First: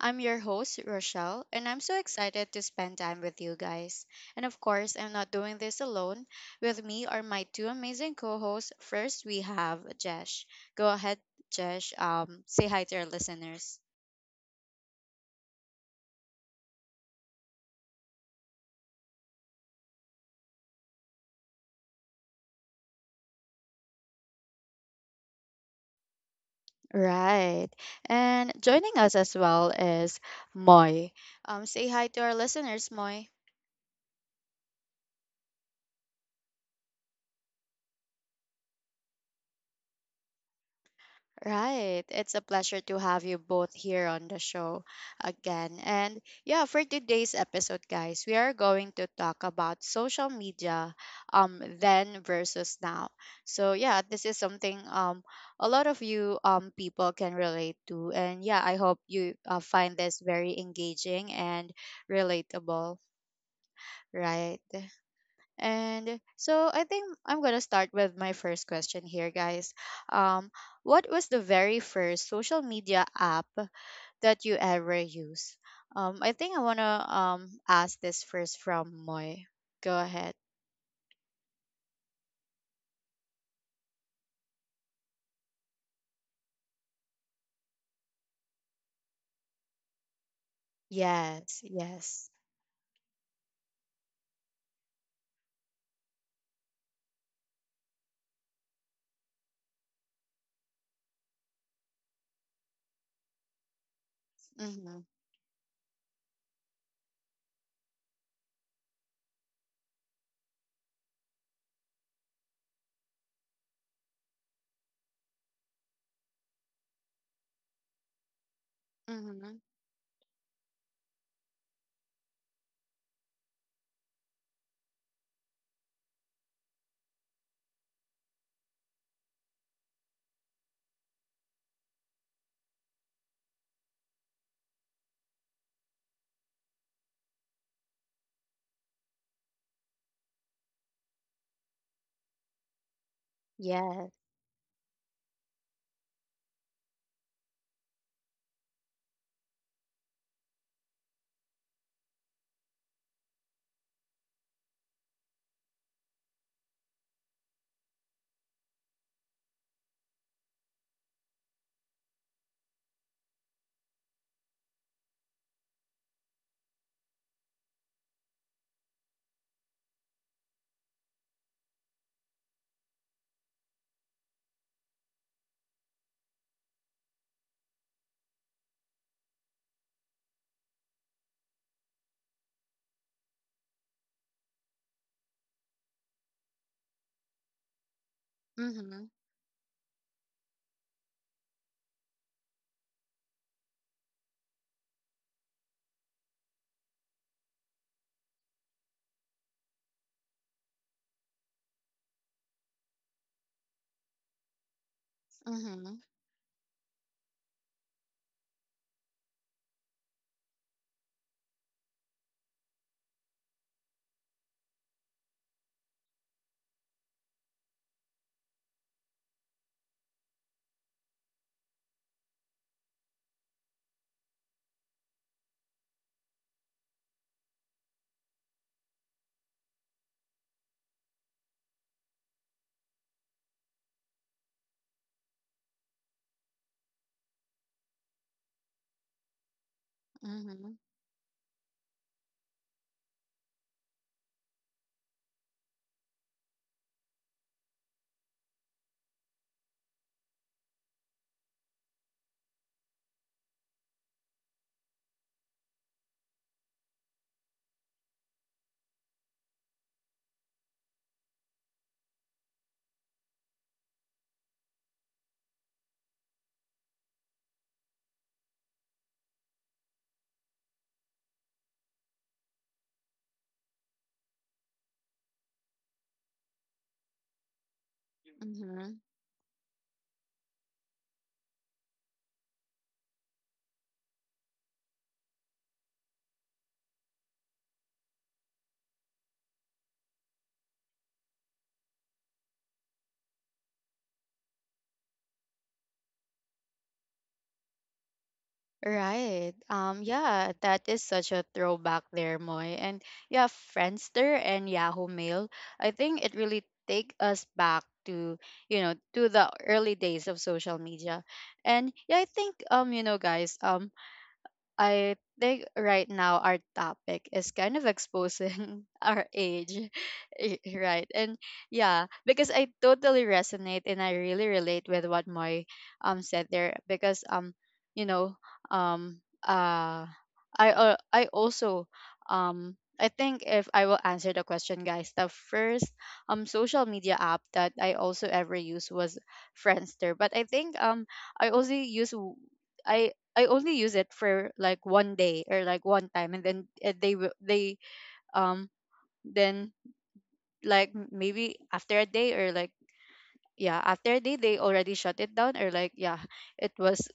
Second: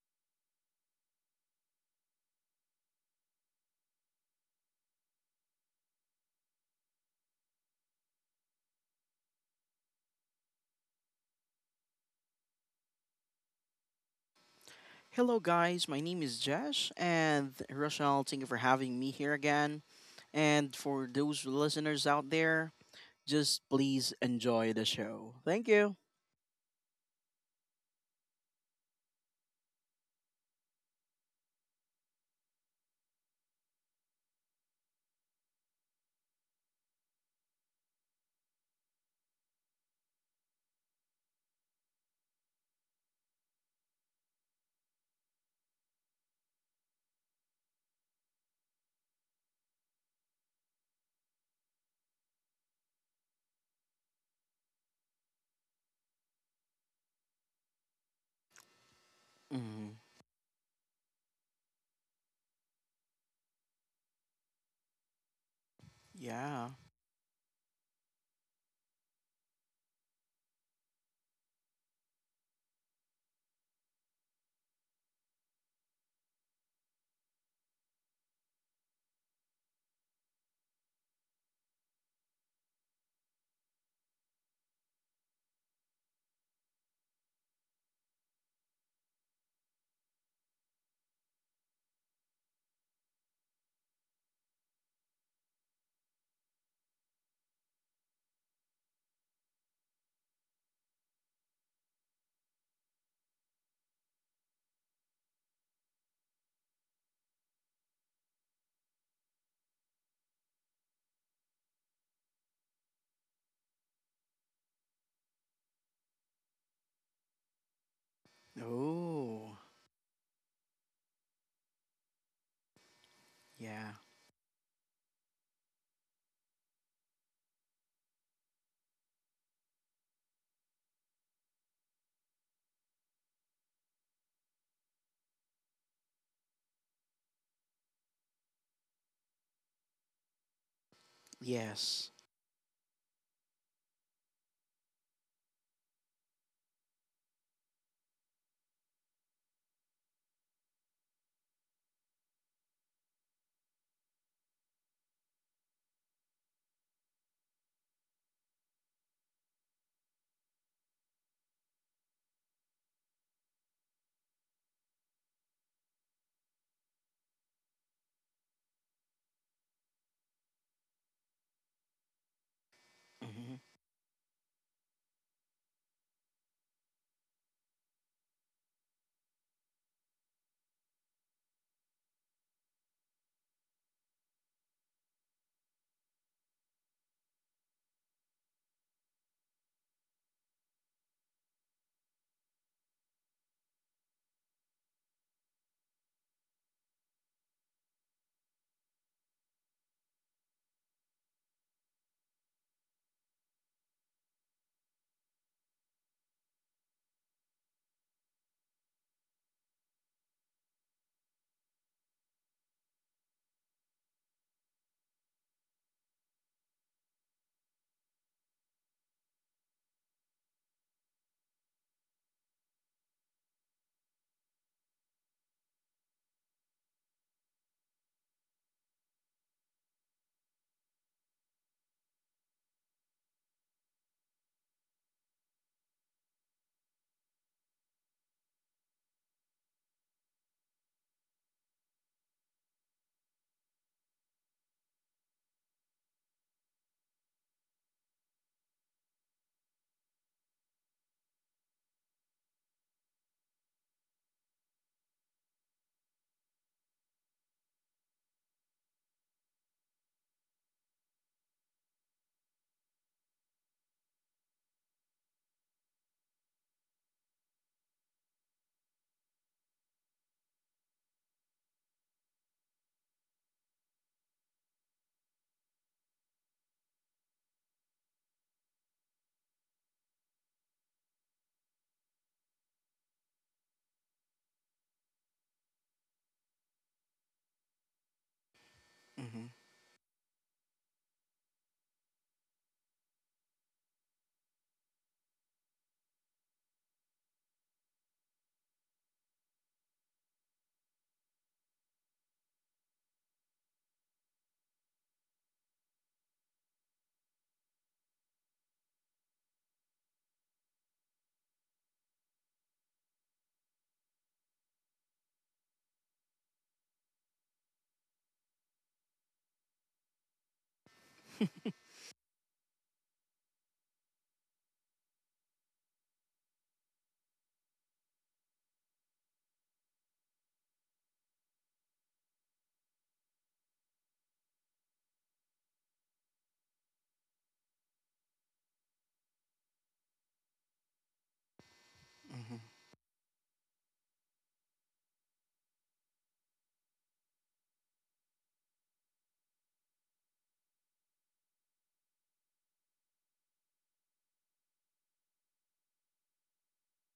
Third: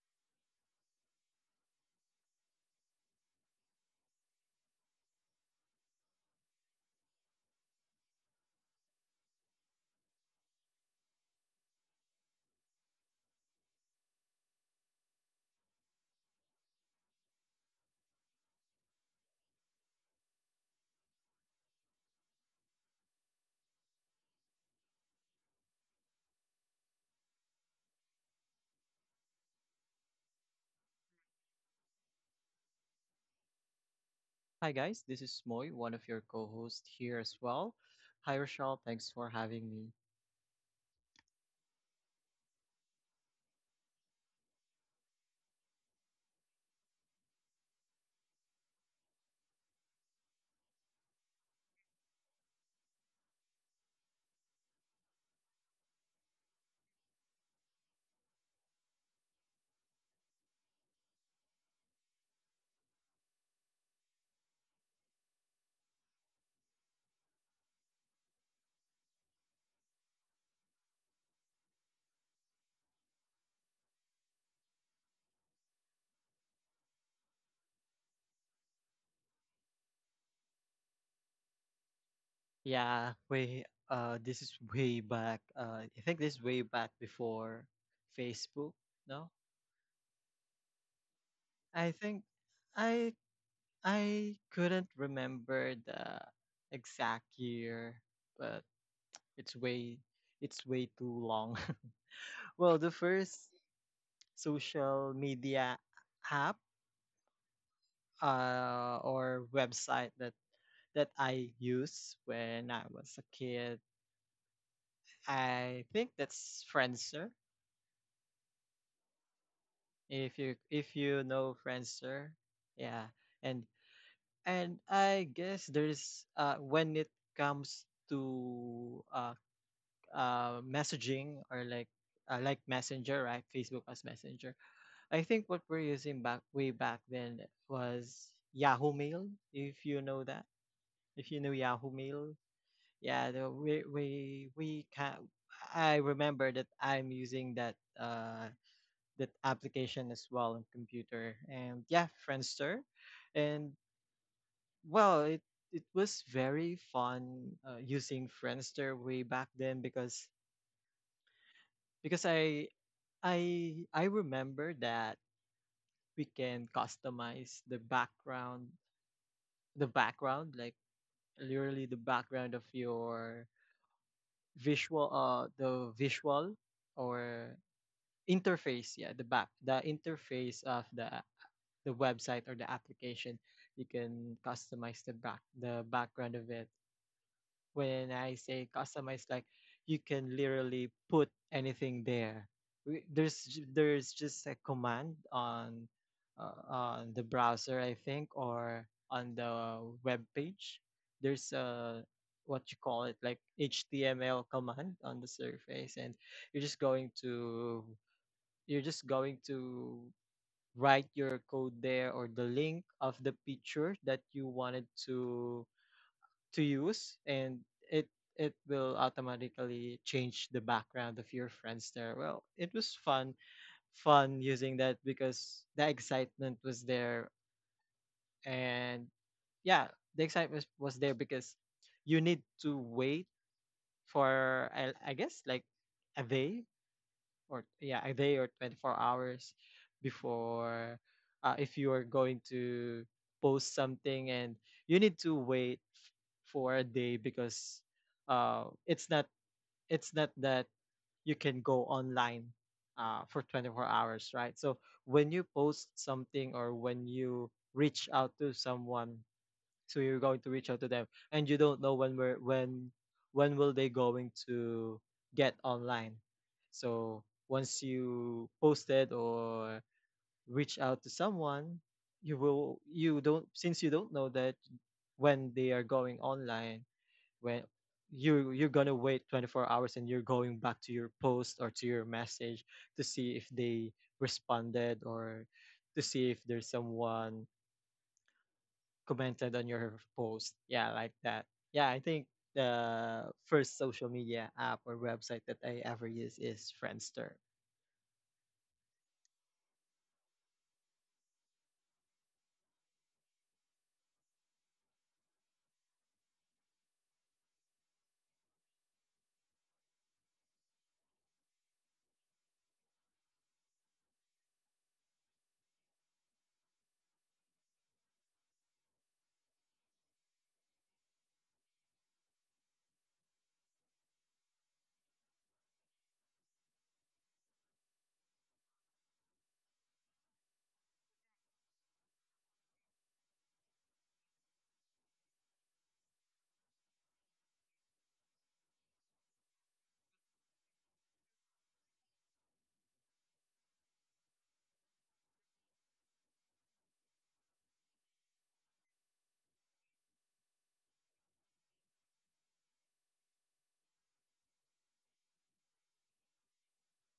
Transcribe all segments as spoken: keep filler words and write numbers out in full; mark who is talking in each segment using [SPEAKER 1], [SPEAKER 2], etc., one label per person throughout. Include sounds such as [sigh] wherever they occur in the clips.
[SPEAKER 1] I'm your host, Rochelle, and I'm so excited to spend time with you guys. And of course, I'm not doing this alone. With me are my two amazing co hosts. First, we have Jesh. Go ahead, Jesh, um, say hi to our listeners.
[SPEAKER 2] Hello, guys. My name is Josh, and Rochelle, thank you for having me here again. And for those listeners out there, just please enjoy the show. Thank you.
[SPEAKER 1] Right. And joining us as well is Moy. Um, say hi to our listeners, Moy.
[SPEAKER 3] Hi guys, this is Moy, one of your co-hosts here as well. Hi Rochelle, thanks for having me.
[SPEAKER 1] Right. It's a pleasure to have you both here on the show again. And yeah, for today's episode, guys, we are going to talk about social media um then versus now. So yeah, this is something um a lot of you um people can relate to. And yeah, I hope you uh, find
[SPEAKER 2] Hmm.
[SPEAKER 1] this very engaging and relatable. Right. And
[SPEAKER 2] Yeah.
[SPEAKER 1] so I think I'm going to start with my first question here, guys. Um, what was the very first social media app that you ever used? Um, I think I want to um, ask this first from Moy. Go ahead.
[SPEAKER 3] Yeah, way uh this is way back. Uh I think this is way back before Facebook, no?
[SPEAKER 1] Yes,
[SPEAKER 3] I think
[SPEAKER 1] yes.
[SPEAKER 3] I I couldn't remember the exact year, but it's way it's way too long. [laughs] Well, the first
[SPEAKER 1] Mm-hmm,
[SPEAKER 3] social media app uh, or website that that I used when I was a kid. I think that's Friendster.
[SPEAKER 1] mm-hmm,
[SPEAKER 2] Oh,
[SPEAKER 3] If you if you know Friendster, yeah, and
[SPEAKER 2] yeah.
[SPEAKER 3] and I guess there's uh when it comes to uh uh messaging, or like uh, like Messenger, right? Facebook as Messenger. I think what we're using back way back then was Yahoo Mail. If you know that, if you know Yahoo
[SPEAKER 2] Yes.
[SPEAKER 3] Mail, yeah, the, we
[SPEAKER 1] yes.
[SPEAKER 3] we we can. I remember that I'm using that uh that application as well on computer. And yeah, Friendster. And well, it it was very fun uh, using Friendster way back then, because because i i i remember that we can customize the background, the background like literally the background of your
[SPEAKER 2] Hmm,
[SPEAKER 3] visual uh the visual, or interface. Yeah, the back, the interface of the the website or the application. You can customize the back, the background of it. When I say
[SPEAKER 1] Mm-hmm,
[SPEAKER 3] customize, like, you can literally put anything there. We- There's there's just a command on, uh, on the browser, I think, or on the web page. There's a, what you call it, like, H T M L command on the surface,
[SPEAKER 1] mm-hmm,
[SPEAKER 3] and you're just going to you're just going to write your code there, or the link of the picture that you wanted to to use, and it it will automatically change the background of your friends there. Well, it was fun fun using that because the excitement was there. And yeah, the excitement was there because you need to wait for, i, I guess, like a day, or yeah, a day or twenty-four hours before, uh, if you are going to post something. And you need to wait f- for a day because, uh, it's not it's not that you can go online, uh, for twenty-four hours, right? So when you post something, or when you reach out to someone, so you're going to reach out to them, and you don't know when we're when when will they going to get online. So once you posted or reach out to someone, you will you don't, since you don't know that, when they are going online, when you you're gonna
[SPEAKER 1] mm-hmm.
[SPEAKER 3] wait twenty-four hours, and you're going back to your post or to your message to see if they responded, or to see if there's someone
[SPEAKER 2] hmm,
[SPEAKER 3] commented on your post. Yeah, like that. Yeah, I think the first social media app or website that I ever use is Friendster.
[SPEAKER 1] Right. Um yeah, that is such a throwback there, Moy. And yeah, Friendster and Yahoo Mail. I think it really take us back to, you know, to the early days of social media. And yeah, I think um you know, guys, um I think right now our topic is kind of exposing [laughs] our age, [laughs] y- right? And yeah, because I totally resonate and I really relate with what Moy um said there, because um you know, um uh I uh, I also, um I think if I will answer the question, guys, the first um social media app that I also ever used was Friendster. But I think um I also use. w-
[SPEAKER 2] hmm.
[SPEAKER 1] I I only use it for like one day or like one time, and then uh, they will they um then like m- maybe after a day, or like yeah, after a day they already shut it down, or like yeah, it was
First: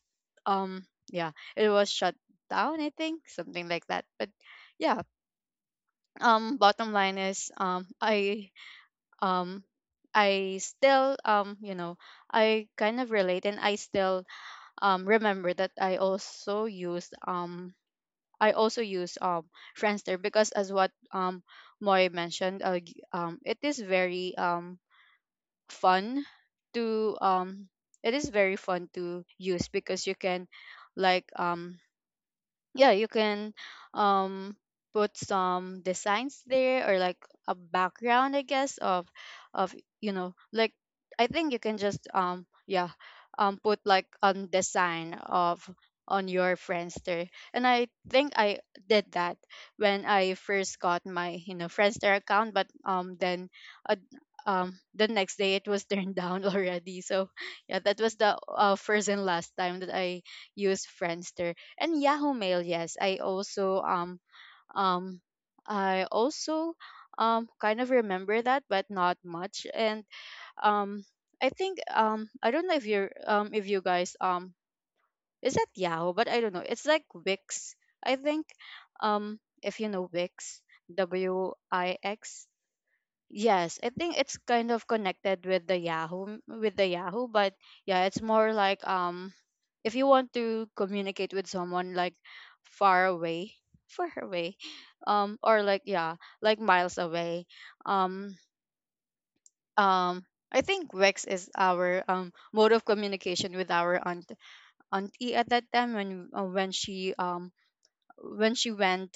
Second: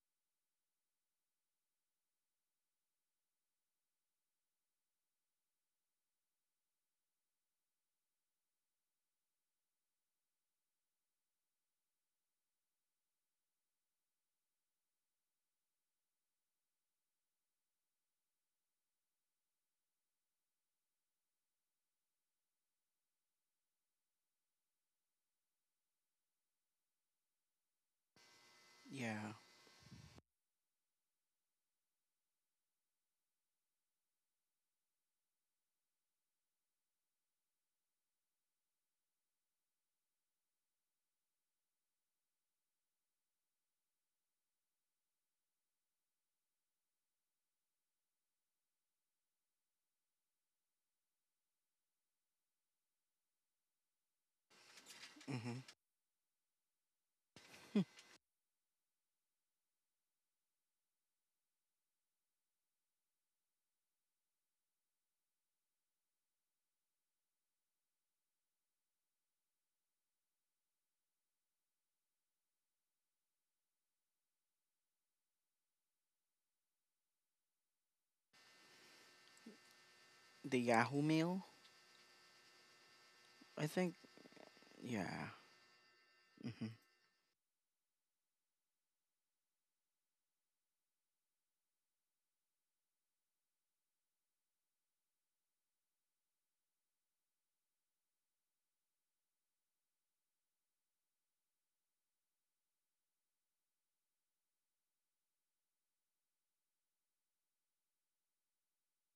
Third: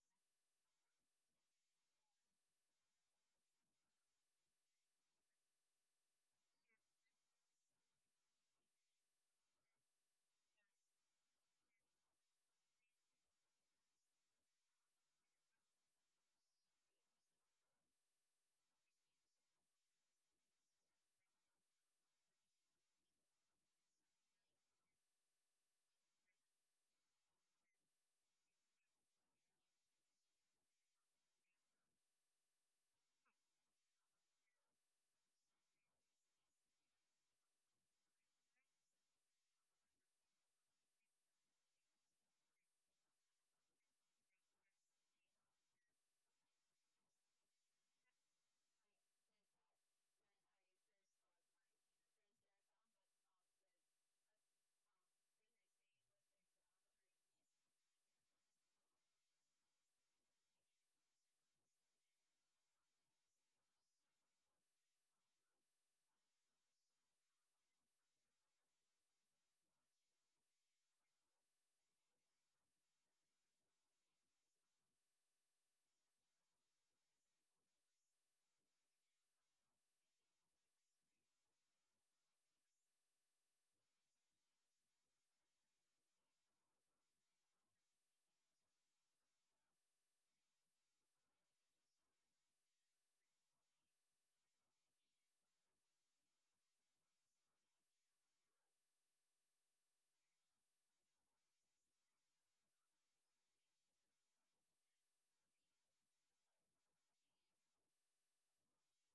[SPEAKER 1] um yeah it was shut down, I think, something like that. But yeah, um bottom line is, um I um I still, um you know, I kind of relate, and I still um remember that I also used, um I also use um Friendster, because as what um Moy mentioned, uh, g- um it is very um fun to, um it is very fun to
[SPEAKER 2] Yeah.
[SPEAKER 1] use because you can, like um yeah, you can um put some designs there, or like a background, I guess, of of you know, like, I think you can just um yeah, um put like a design of on your Friendster. And I think I did that when I first got my, you know, Friendster account. But um then, uh, um the next day it
[SPEAKER 2] Hmm.
[SPEAKER 1] was turned [laughs] down already. So yeah,
[SPEAKER 2] [laughs]
[SPEAKER 1] that was the uh, first and last time that I used Friendster. And Yahoo Mail. Yes, I also um um I also um kind of remember that, but not much. And um I think um I don't know if you're um if you guys um is that Yahoo, but I don't know. It's like Wix. I think um if you know
[SPEAKER 2] The
[SPEAKER 1] Wix,
[SPEAKER 2] Yahoo Mail,
[SPEAKER 1] W I X.
[SPEAKER 2] I
[SPEAKER 1] Yes, I
[SPEAKER 2] think.
[SPEAKER 1] think it's kind of
[SPEAKER 2] Yeah.
[SPEAKER 1] connected with the Yahoo,
[SPEAKER 2] Hmm,
[SPEAKER 1] with the Yahoo, but yeah, it's more like, um if you want to communicate with someone like far away, [laughs] far away um or like, yeah, like miles away. um um I think Wex is our um mode of communication with our aunt, auntie, at that time, when uh, when she um when she went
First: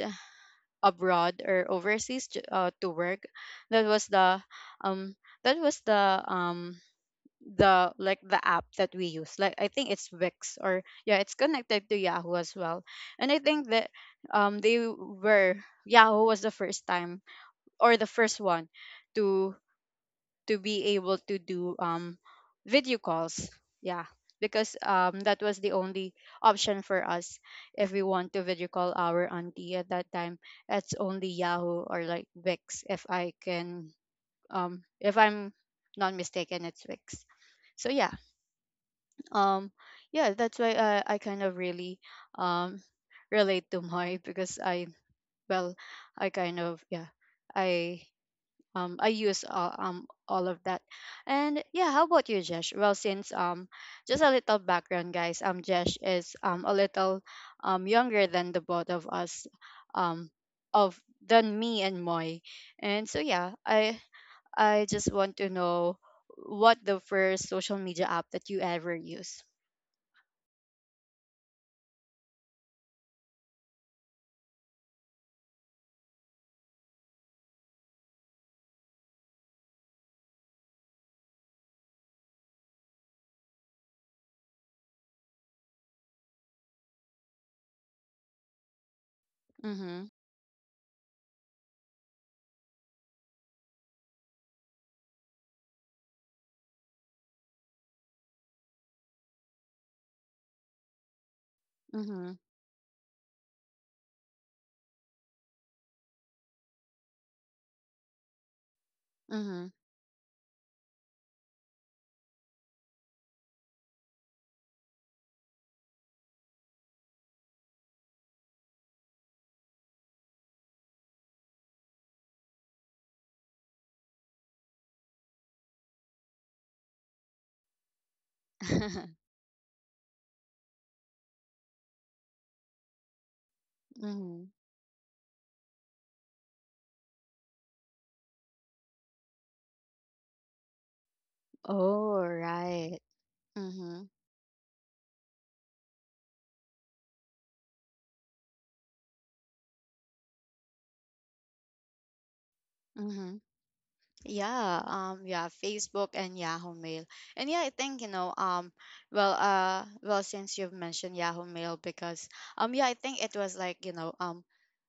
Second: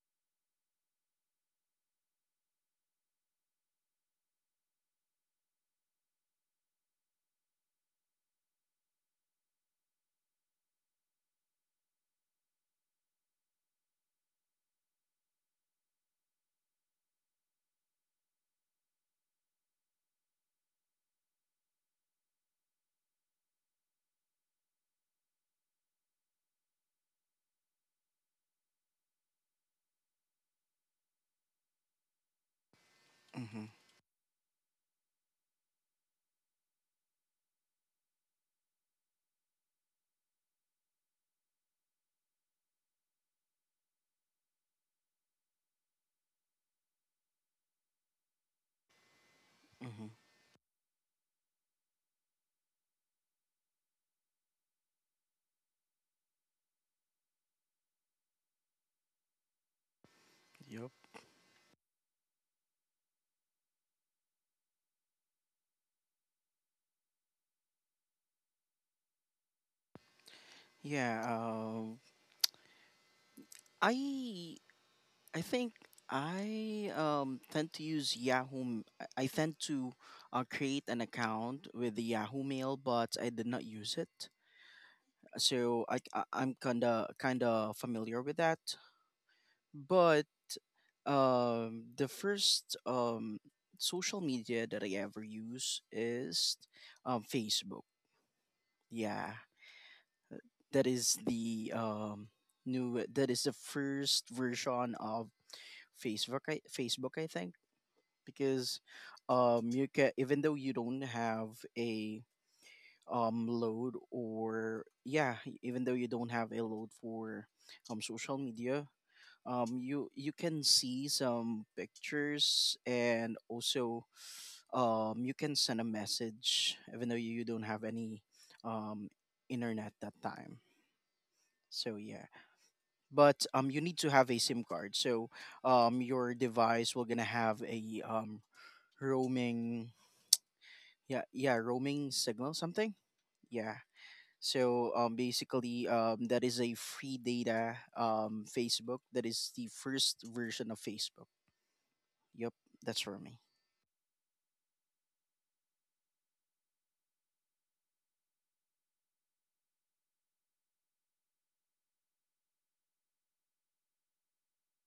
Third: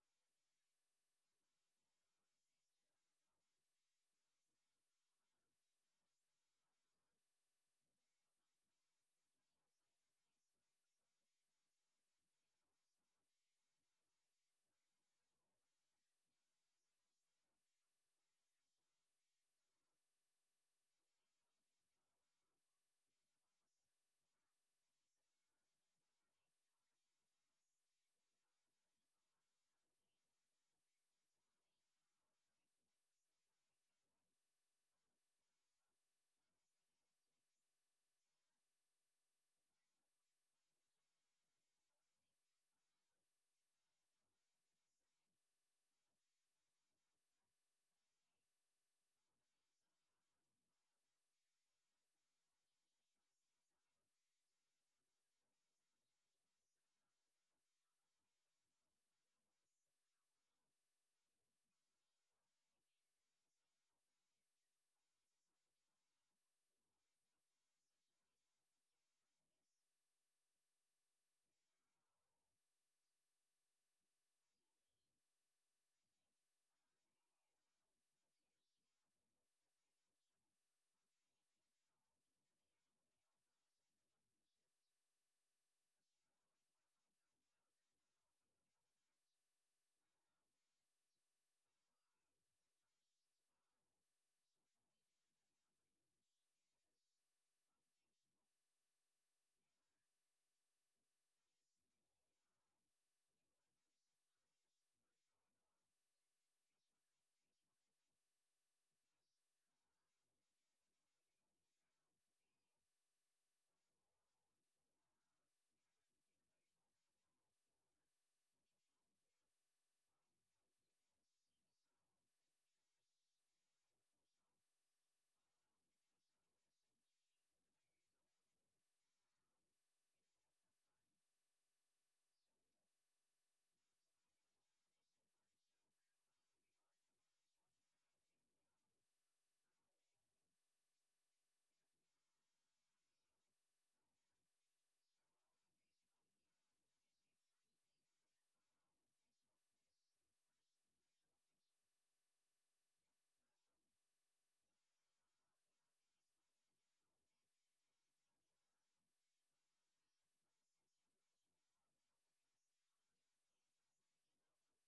[SPEAKER 1] abroad, or overseas, to, uh, to work. That was the um that was the um the like the app that we use. Like, I think it's Wix, or yeah, it's connected to Yahoo as well. And I think that um they were, Yahoo was the first time, or the first one, to to be able to do um video calls. Yeah, because um that was the only option for us if we want to video call our auntie at that time. It's only Yahoo or like Wix, if I
[SPEAKER 2] hmm,
[SPEAKER 1] can um if I'm not mistaken, it's Wix. So yeah, um yeah, that's why i i kind of really um relate to Moy, because I well, I kind of yeah, i um I use, uh, um
[SPEAKER 2] hmm.
[SPEAKER 1] all of that. And yeah, how about you, Jesh? Well, since um just a little background, guys, um Jesh is um a little um younger than the both of us, um
[SPEAKER 2] Yep.
[SPEAKER 1] of than me and Moy. And so yeah, i I just want to know what the first social media app that you ever use.
[SPEAKER 2] Yeah. Um, I I think I um, tend to use Yahoo. M- I I tend to uh, create an account with the Yahoo Mail, but I did not use it, so I, I I'm kinda kinda familiar with that.
[SPEAKER 1] Mm-hmm.
[SPEAKER 2] But um, the first um, social media that I ever use is um, Facebook. Yeah, that is the um,
[SPEAKER 1] Mhm,
[SPEAKER 2] new. That is the first version of Facebook. I, Facebook, I think, because
[SPEAKER 1] mhm.
[SPEAKER 2] um you can, even though you don't have a um load, or yeah e, even though you don't have a load for um social media, um you you can see some pictures, and also um you can send a message even though you don't have any um internet that time. So yeah, but um you need to have a
[SPEAKER 1] Mhm. [laughs]
[SPEAKER 2] SIM card, so um your device will gonna have a um roaming, yeah, yeah, roaming
[SPEAKER 1] Oh,
[SPEAKER 2] signal something.
[SPEAKER 1] right.
[SPEAKER 2] Yeah.
[SPEAKER 1] Mhm,
[SPEAKER 2] So um basically, um that is a free data um Facebook. That is the first version of Facebook. Yep, that's for me.
[SPEAKER 1] mhm. Yeah, um, yeah, Facebook and Yahoo Mail. And yeah, I think, you know, um, well, uh, well, since you've mentioned Yahoo Mail, because, um, yeah, I think it was like, you know, um,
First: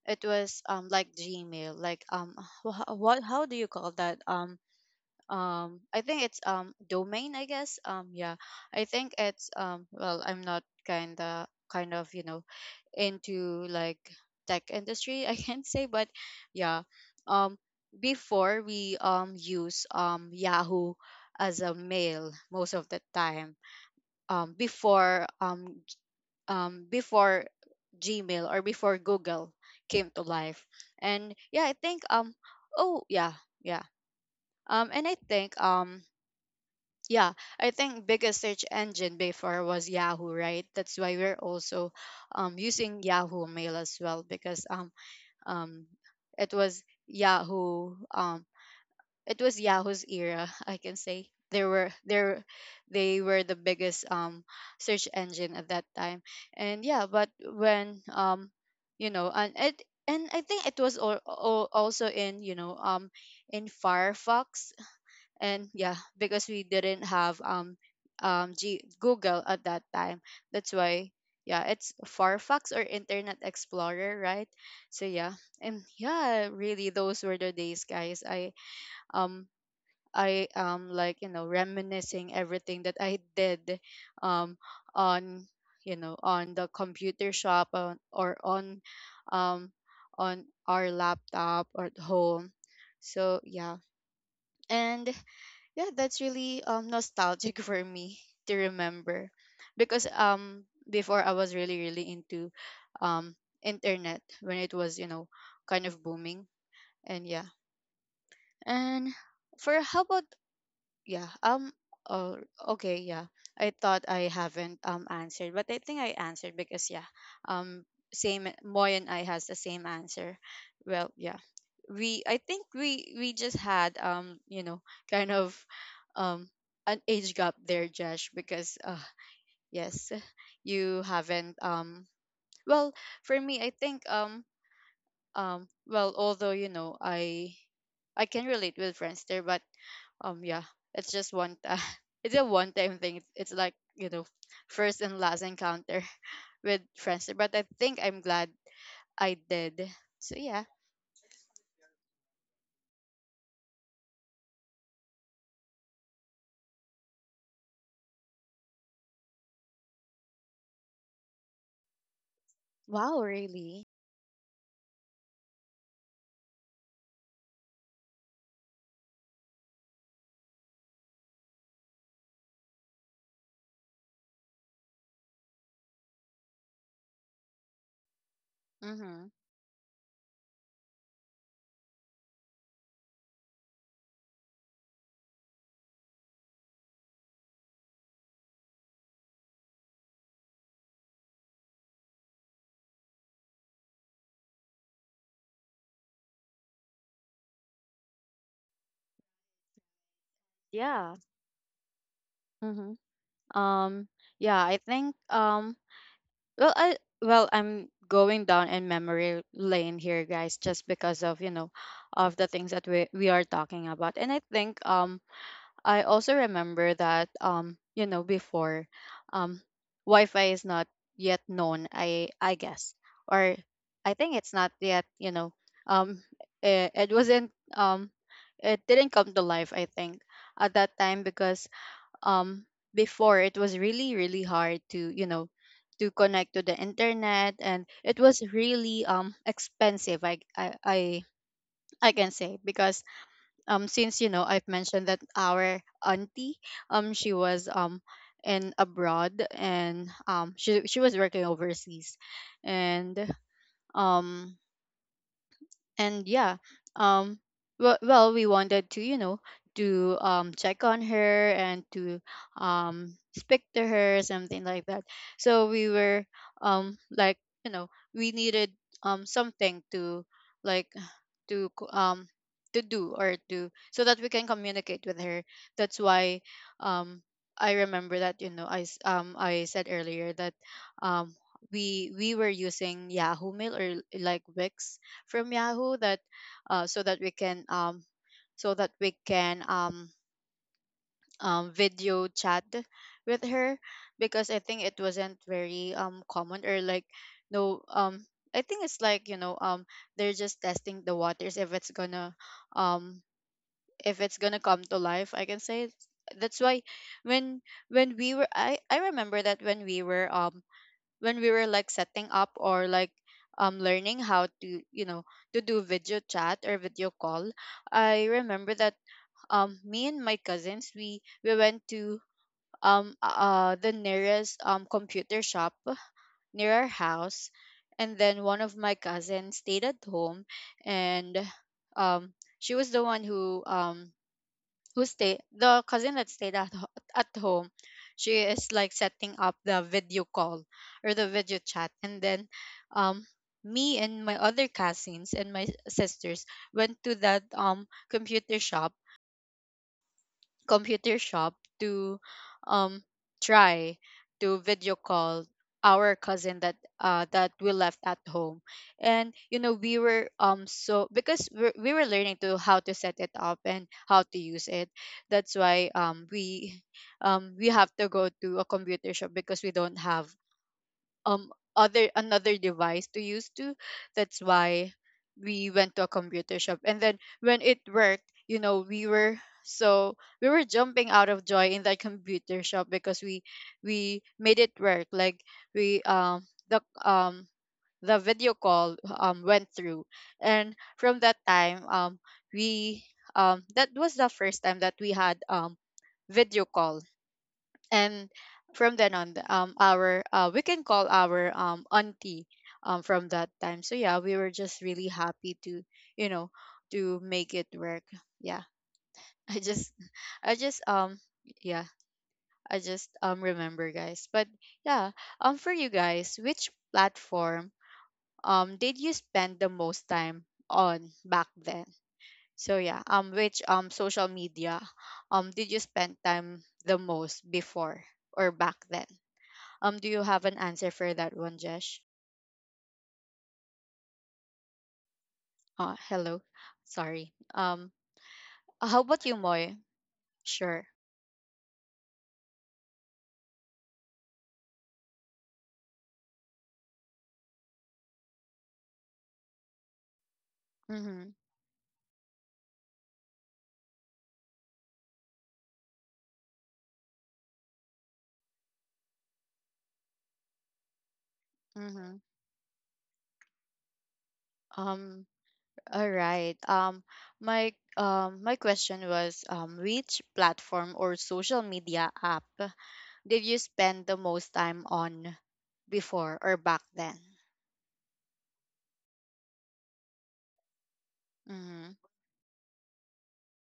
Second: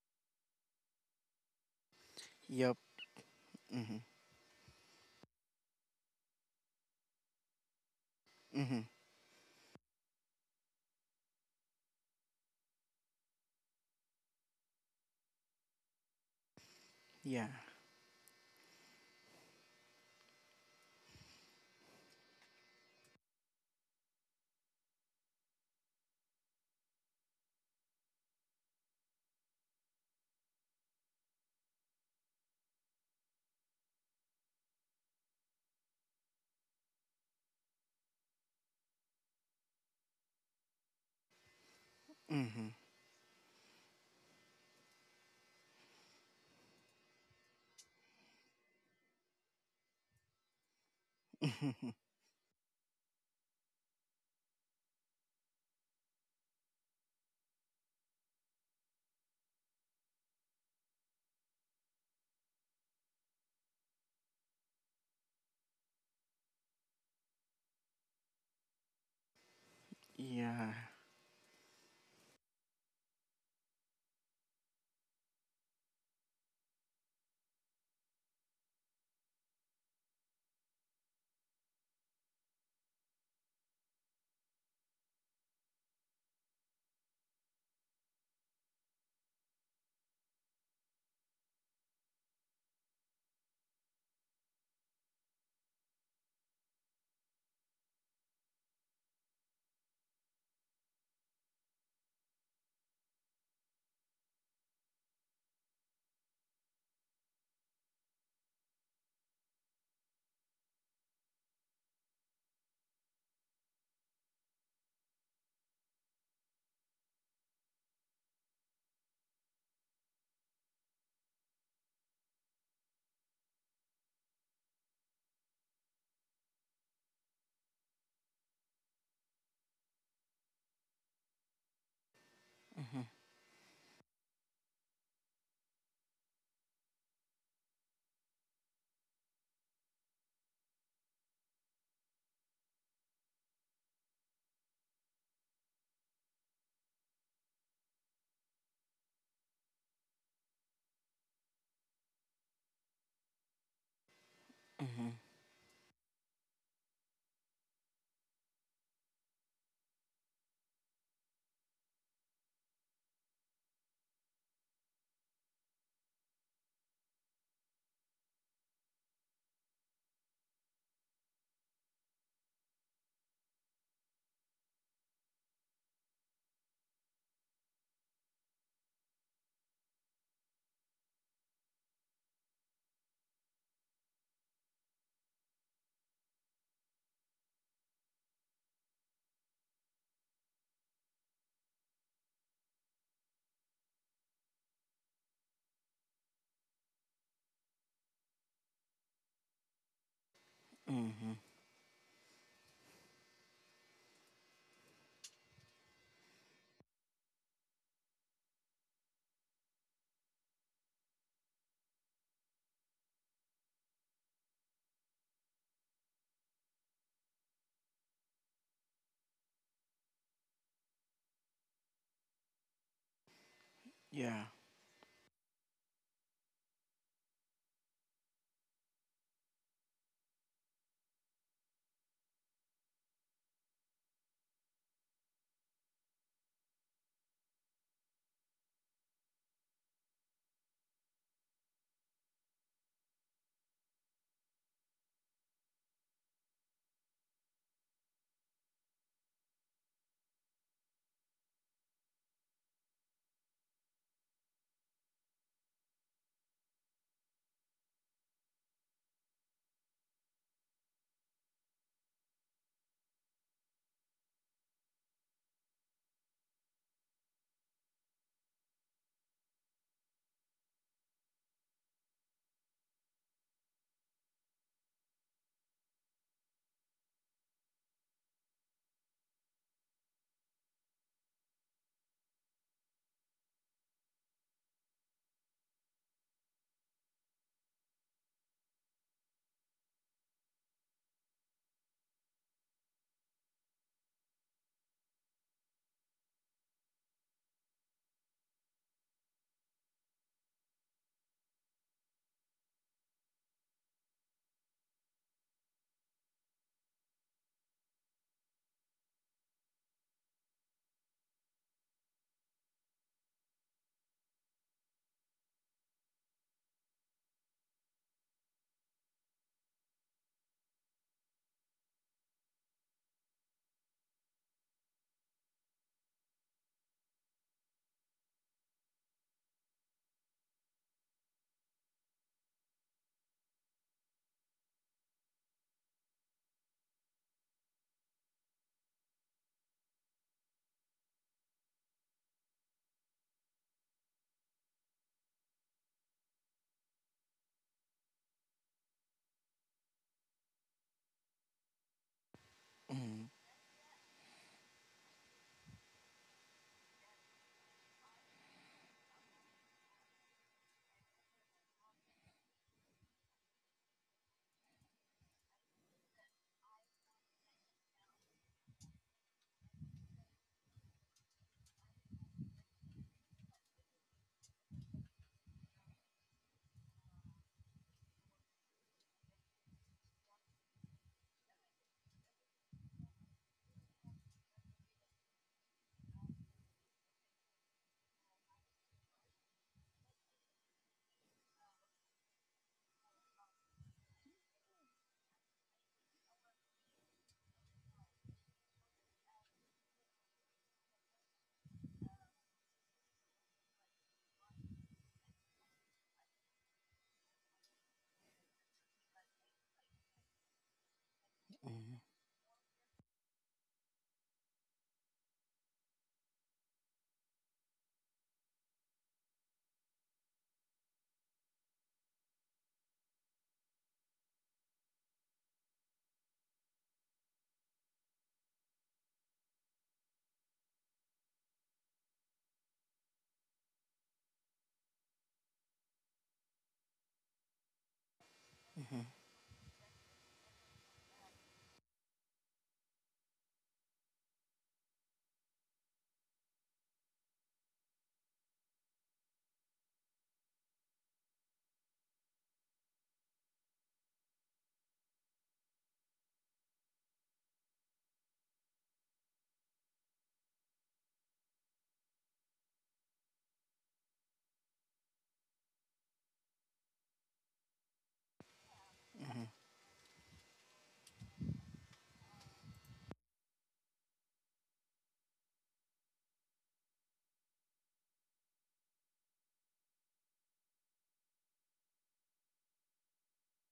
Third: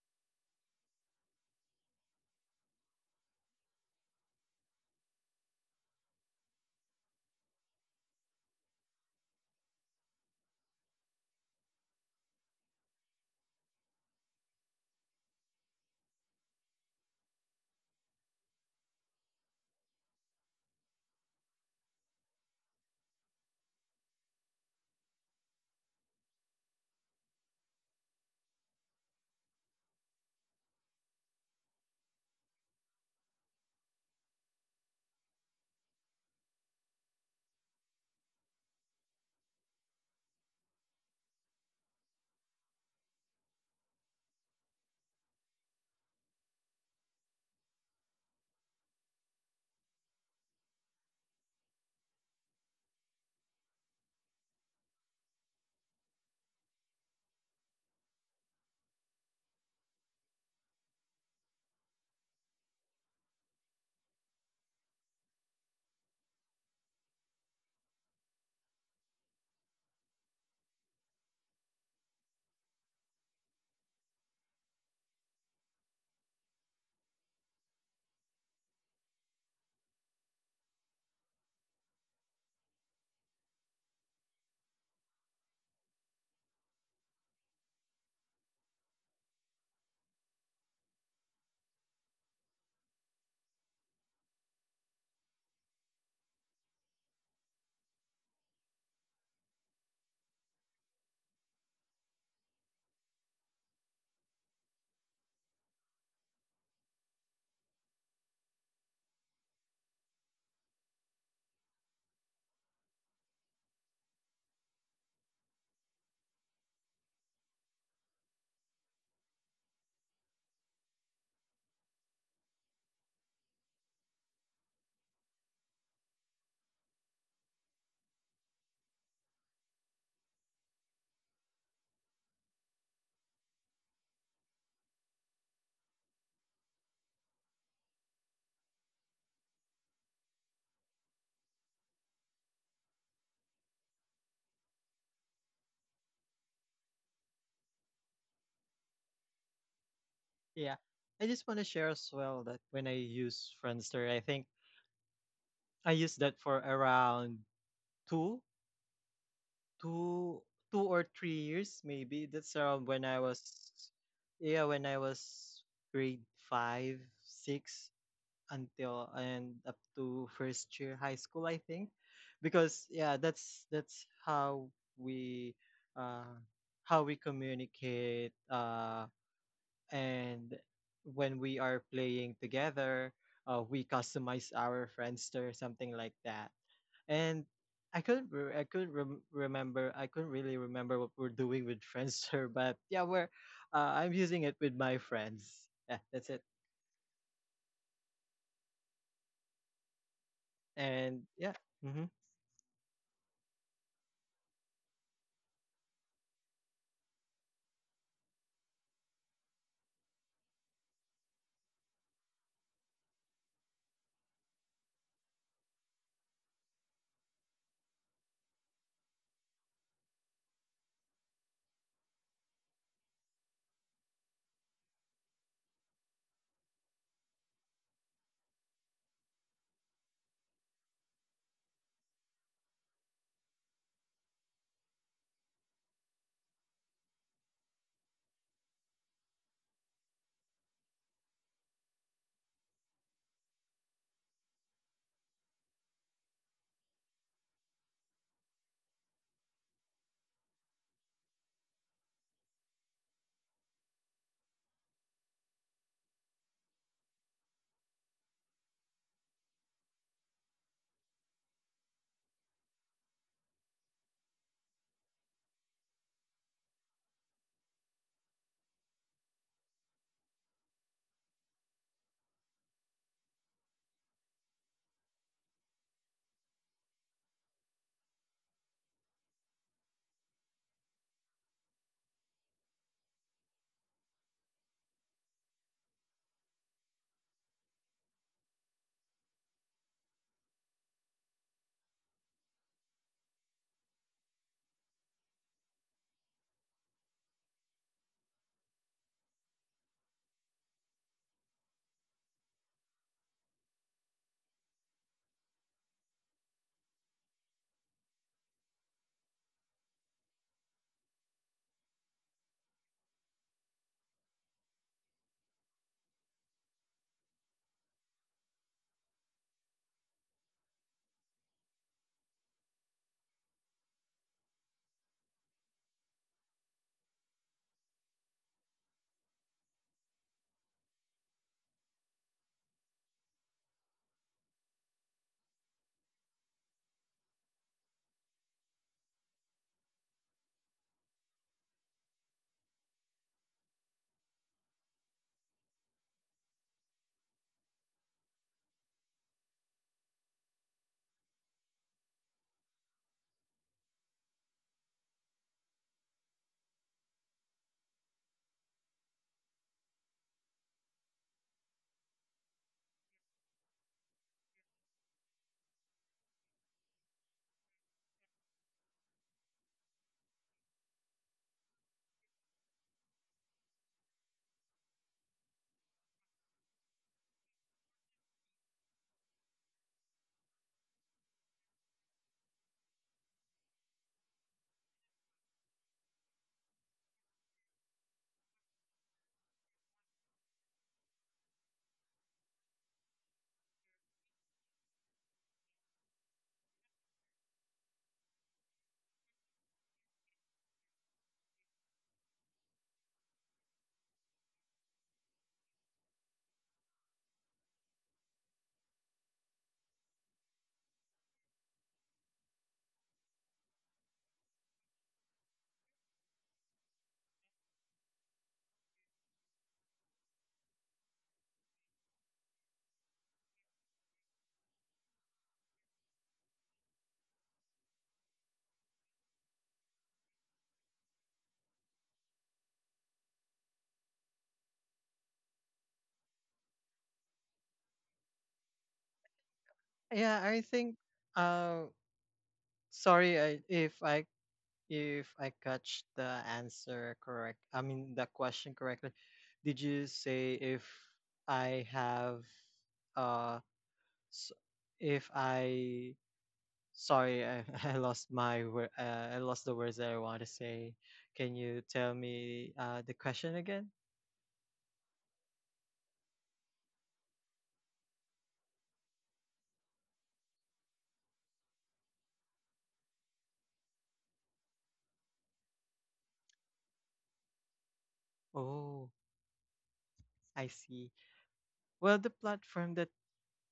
[SPEAKER 1] it was, um, like Gmail, like, um,
[SPEAKER 2] Yep.
[SPEAKER 1] wh- what, how do you call
[SPEAKER 2] Mm-hmm,
[SPEAKER 1] that? Um, um, I think it's, um, domain, I guess. Um, yeah,
[SPEAKER 2] mm-hmm.
[SPEAKER 1] I think it's, um, well, I'm not kinda, kind of, you know, into like tech industry. [laughs] I can't say, but yeah,
[SPEAKER 2] Yeah.
[SPEAKER 1] um before we um use um Yahoo as a mail most of the time, um before um g- um before Gmail, or before Google, came to life. And yeah, I think um oh yeah, yeah, um and I think um yeah, I think biggest search engine before was Yahoo, right? That's why we're also um
[SPEAKER 2] Mm-hmm,
[SPEAKER 1] using Yahoo Mail as well. Because um um it was Yahoo, um it was Yahoo's era. [laughs] I can say, they were
[SPEAKER 2] mm-hmm.
[SPEAKER 1] there, they were the biggest um search engine at that time. And yeah, but when um you know, and it, and I think it was all, also in, you know, um in Firefox. And yeah, because we didn't have um um G- Google at that
[SPEAKER 2] [laughs]
[SPEAKER 1] time.
[SPEAKER 2] Yeah.
[SPEAKER 1] That's why, yeah, it's Firefox or Internet Explorer, right? So yeah. And yeah, really those were the days, guys. I um i um like, you know, reminiscing everything that I did um on, you know, on the computer shop on, or on um on our laptop or at home. So yeah. And yeah, that's really um nostalgic [laughs] for me to remember. Because um before, I was really really into um internet when it was, you know, kind of booming. And yeah. And for how about yeah. Um. Oh. Okay. Yeah. I thought I haven't um answered, but I think I answered, because yeah. Um. Same. Moy and I has the same answer. Well. Yeah. We. I think we we just had, um, you know, kind of um an age gap there, Josh. Because, uh, yes. [laughs] You haven't, um, well,
[SPEAKER 2] Mm-hmm,
[SPEAKER 1] for me, I think um um. well, although you know, I I can relate with friends there, but um yeah, it's just one time. [laughs] It's a one time thing. it's, it's like, you know, first and last encounter [laughs] with friends. But I think I'm glad I did. So yeah.
[SPEAKER 3] Yeah. I just want to share as well that when I use Friendster, I think
[SPEAKER 2] mm-hmm,
[SPEAKER 3] I used that for around two, two, two or three years, maybe. That's around when I
[SPEAKER 1] Wow,
[SPEAKER 3] was,
[SPEAKER 1] really?
[SPEAKER 3] yeah, when I was grade five, six, until and up to first year high school, I think, because yeah, that's that's how we, uh, how we communicate, uh,
[SPEAKER 1] Mm-hmm.
[SPEAKER 3] and when we are playing together, uh, we customize our Friendster, something like that. And I couldn't re- I couldn't rem- remember I couldn't really remember what we're doing with Friendster, [laughs] but yeah, we're uh, I'm using it with my friends. Yeah, that's it.
[SPEAKER 1] Yeah.
[SPEAKER 3] And
[SPEAKER 2] mm-hmm.
[SPEAKER 3] yeah. Mm-hmm.
[SPEAKER 1] Mm-hmm. um yeah, I think, um well, I well, I'm going down in memory lane here, guys, just because of, you know, of the things that we we are talking about. And I think um I also remember that, um you know, before um Wi-Fi is not yet known, I I guess, or I think
[SPEAKER 2] Yeah.
[SPEAKER 1] it's not yet, you know, um it, it wasn't, um it didn't come to life, I think, at that time. Because um before, it was really really hard to, you know, to connect to the internet. And it was really um expensive, I I I, I can say. Because um since, you know, I've mentioned that our auntie, um she was um in abroad, and um she she was working overseas. And um and yeah, um well, well we wanted to, you know, to um check on her, and to um speak to her, something like that. So we were um like, you know, we needed um something to, like, to co- um to do, or to, so that we can communicate with her. That's why um I remember that, you know, i s- um I said earlier that um we we were using Yahoo Mail or like Wix from Yahoo, that uh so that we can, um so that we can, um um, video chat with her. Because I think it wasn't very um common, or like, no, um I think it's like, you know, um they're just testing the waters if it's gonna, um if it's gonna come to life, I can say. That's why when when we were I I remember that when we were, um when we were, like, setting up, or like um learning how to, you know, to do video chat or video call, I remember that um me and my cousins, we we went to um uh uh, the nearest um computer shop Near our house, and then one of my cousins stayed at home and um she was the one who um who stayed, the cousin that stayed at ho- at home, she is like setting up the video call or the video chat. And then um me and my other cousins and my sisters went to that um computer shop computer shop to um
[SPEAKER 2] Mm-hmm,
[SPEAKER 1] try to video call our cousin that uh that we left at home. And you know, we were um so because we're, we were learning to how to set it up and how to use it, that's why um we um we have to go to a computer shop because we don't have um other another device to use to, that's why we went to a computer shop. And then when it worked, you know, we were so, we were jumping out of joy in that computer shop because we we made it work. Like, we um the um the video call um went through, and from that time um we um that was the first time that we had um video call. And from then on, the- um our uh we can call our um auntie um from that time. So yeah, we were just really happy to, you know to make it work. Yeah. [laughs] I just I just um yeah
[SPEAKER 2] mm-hmm,
[SPEAKER 1] I just um remember, guys. But yeah, um for you guys, which platform um did you spend the most time on back then? So yeah, um which um social media um did you spend time the most before or back then? Um, do you have an answer for that one, Jesh? Uh, hello. Sorry. Um,
[SPEAKER 2] mm-hmm,
[SPEAKER 1] how
[SPEAKER 2] mm-hmm.
[SPEAKER 1] about you, Moy?
[SPEAKER 3] Yeah, I
[SPEAKER 1] Sure.
[SPEAKER 3] think. Uh, sorry, I, if I if I catch the answer correct. I mean, the question correctly. Did you say if
[SPEAKER 1] Mm-hmm.
[SPEAKER 3] I have, uh s- if I sorry, I, [laughs] I lost my wor- uh, I lost the words that I want to say. Can you tell
[SPEAKER 1] Mm-hmm.
[SPEAKER 3] me uh the question again?
[SPEAKER 1] Um, all right. Um, my um, my question was, um, which platform or social media app did you spend the most time on before or back then?
[SPEAKER 3] Oh, I see.
[SPEAKER 1] Mm-hmm.
[SPEAKER 3] Well, the platform that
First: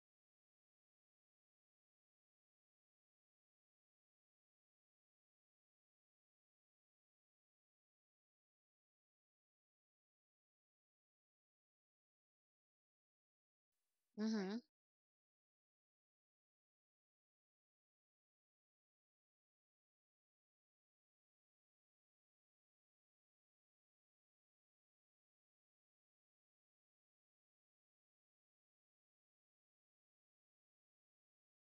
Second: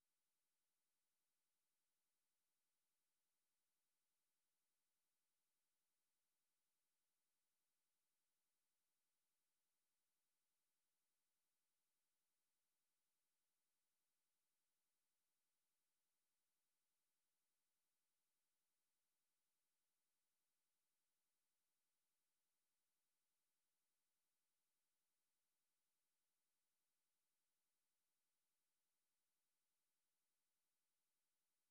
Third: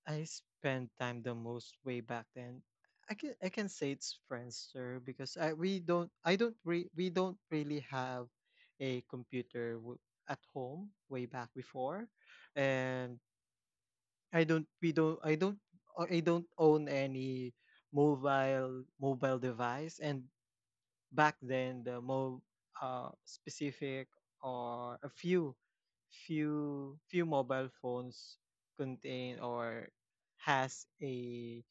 [SPEAKER 3] I spend time the most way back then, I can I can say it's Friendster because I we don't I don't re, we don't really have a computer w- at home way back before, and I
[SPEAKER 1] Mm-hmm.
[SPEAKER 3] don't we don't I don't I don't own any mobile mobile device. And back then, the more, uh, specific, or a few few few mobile phones contain or has a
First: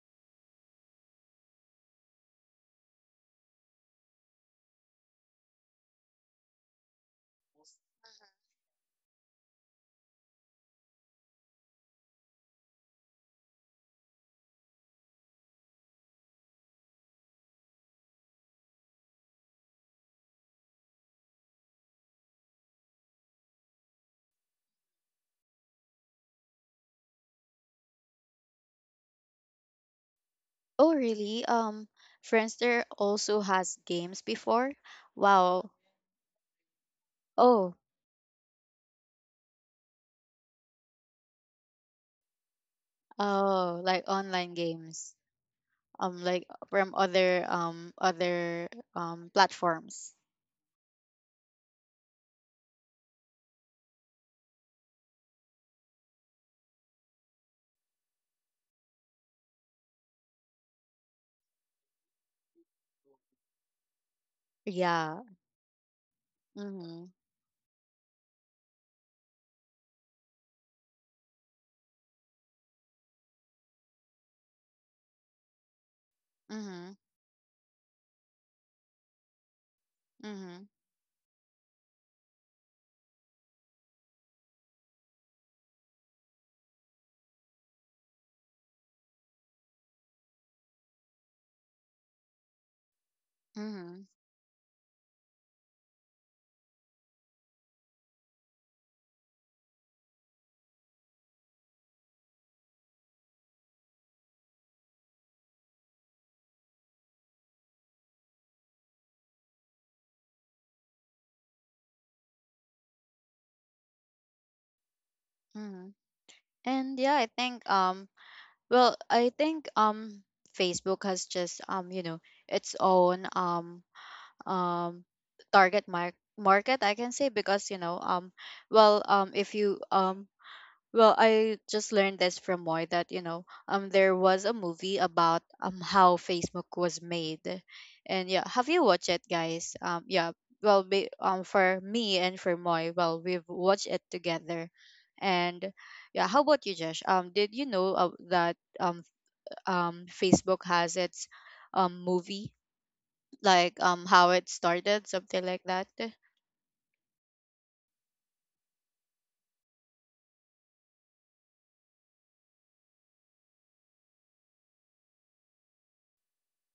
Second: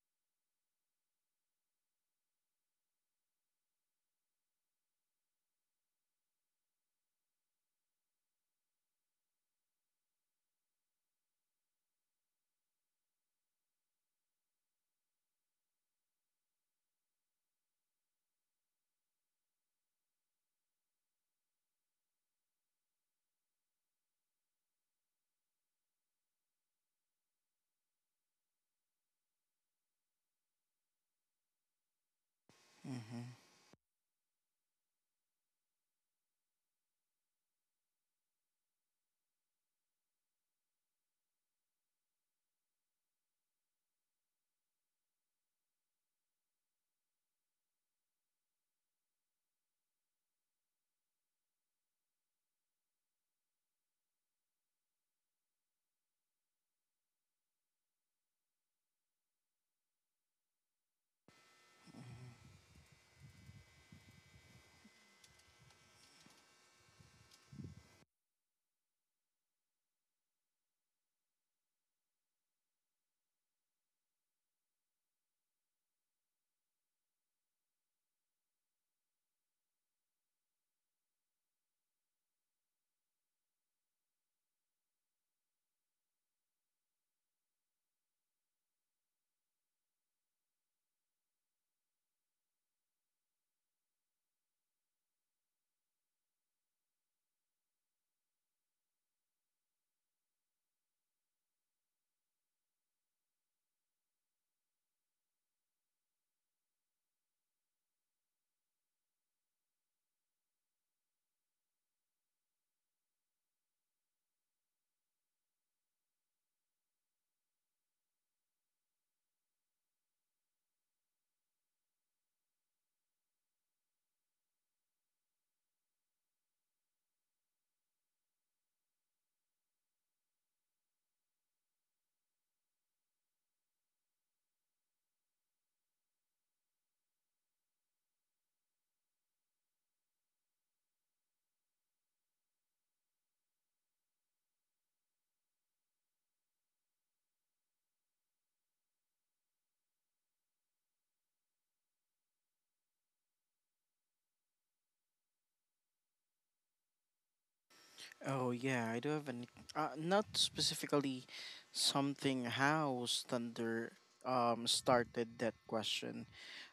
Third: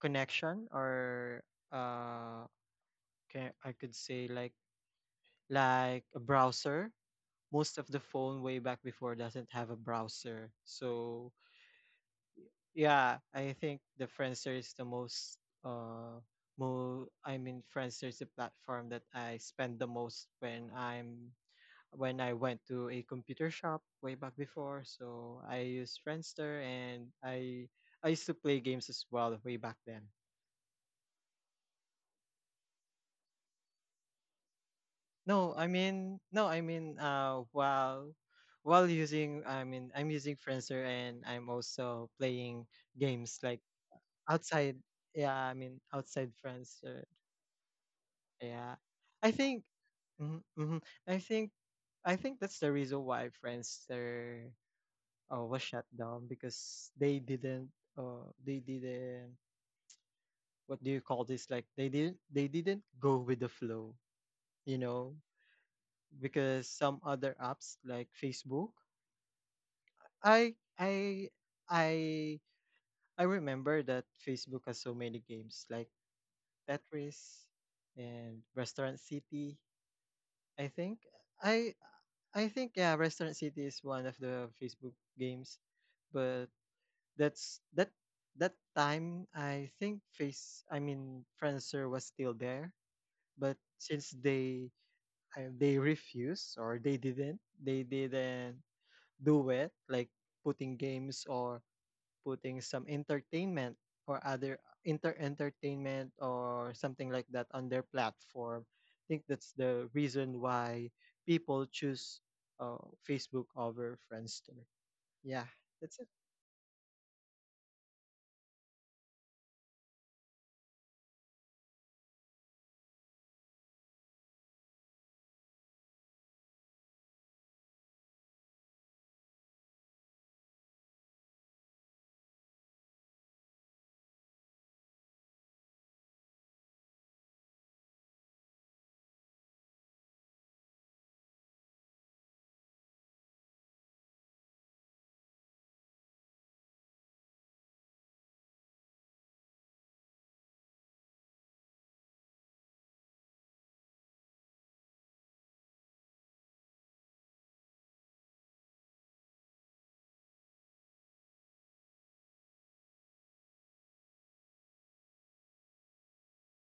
[SPEAKER 3] connection, or uh can, I could say, like like a browser. Most of the phone way back before doesn't have a browser. So yeah, I think the Friendster is the most uh more I mean, Friendster is the platform that I spend the most when I'm when I went to a computer shop way back before. So I used Friendster, and I I used to play games as well way back then.
[SPEAKER 1] Oh, really? Um, Friendster
[SPEAKER 2] Mm-hmm.
[SPEAKER 1] also has games before?
[SPEAKER 3] No, I
[SPEAKER 1] Wow.
[SPEAKER 3] mean, no, I mean uh
[SPEAKER 1] Oh,
[SPEAKER 3] while while using, I mean, I'm using Friendster, and I'm also playing games, like
[SPEAKER 1] oh, like online
[SPEAKER 3] outside,
[SPEAKER 1] games.
[SPEAKER 3] yeah, I mean,
[SPEAKER 1] Um,
[SPEAKER 3] outside
[SPEAKER 1] like from
[SPEAKER 3] Friendster.
[SPEAKER 1] other um other
[SPEAKER 3] Yeah.
[SPEAKER 1] um
[SPEAKER 3] I think.
[SPEAKER 1] platforms.
[SPEAKER 3] Mm-hmm, mm-hmm. I think I think that's the reason why Friendster, uh, was shut down because they didn't uh, they didn't, what do you call this, like, they didn't they didn't go with the flow, you know,
[SPEAKER 1] Yeah.
[SPEAKER 3] because some
[SPEAKER 1] Mhm.
[SPEAKER 3] other apps, like Facebook, i i i I remember that Facebook has so many games, like
[SPEAKER 1] Mhm.
[SPEAKER 3] Tetris and Restaurant City. i
[SPEAKER 1] Mhm.
[SPEAKER 3] think i I think, yeah, Restaurant City is one of the Facebook games. But That's that that time, I think, face I mean, Friendster was still there, but
[SPEAKER 1] Mhm.
[SPEAKER 3] since they, uh, they refuse, or they didn't they didn't do it, like, putting games, or putting some entertainment, or other inter entertainment, or something like that, on their platform. I think that's the reason why people choose, uh, Facebook over Friendster. Yeah,
[SPEAKER 1] Mhm.
[SPEAKER 3] that's it.
[SPEAKER 1] And yeah, I think um well, I think um Facebook has just, um you know, its own um um target mar- market, I can say, because you know, um well um if you um well, I just learned this from Moy that, you know, um there was a movie about um how Facebook was made. And yeah, have you watched it, guys? Um yeah, well be, um for me and for Moy, well, we've watched it together. And yeah, how about you, Josh? Um did you know uh, that um um Facebook has its um movie, like um how it started, something like that?
[SPEAKER 2] Oh yeah, I do have an uh, not specifically something how thunder um started that question.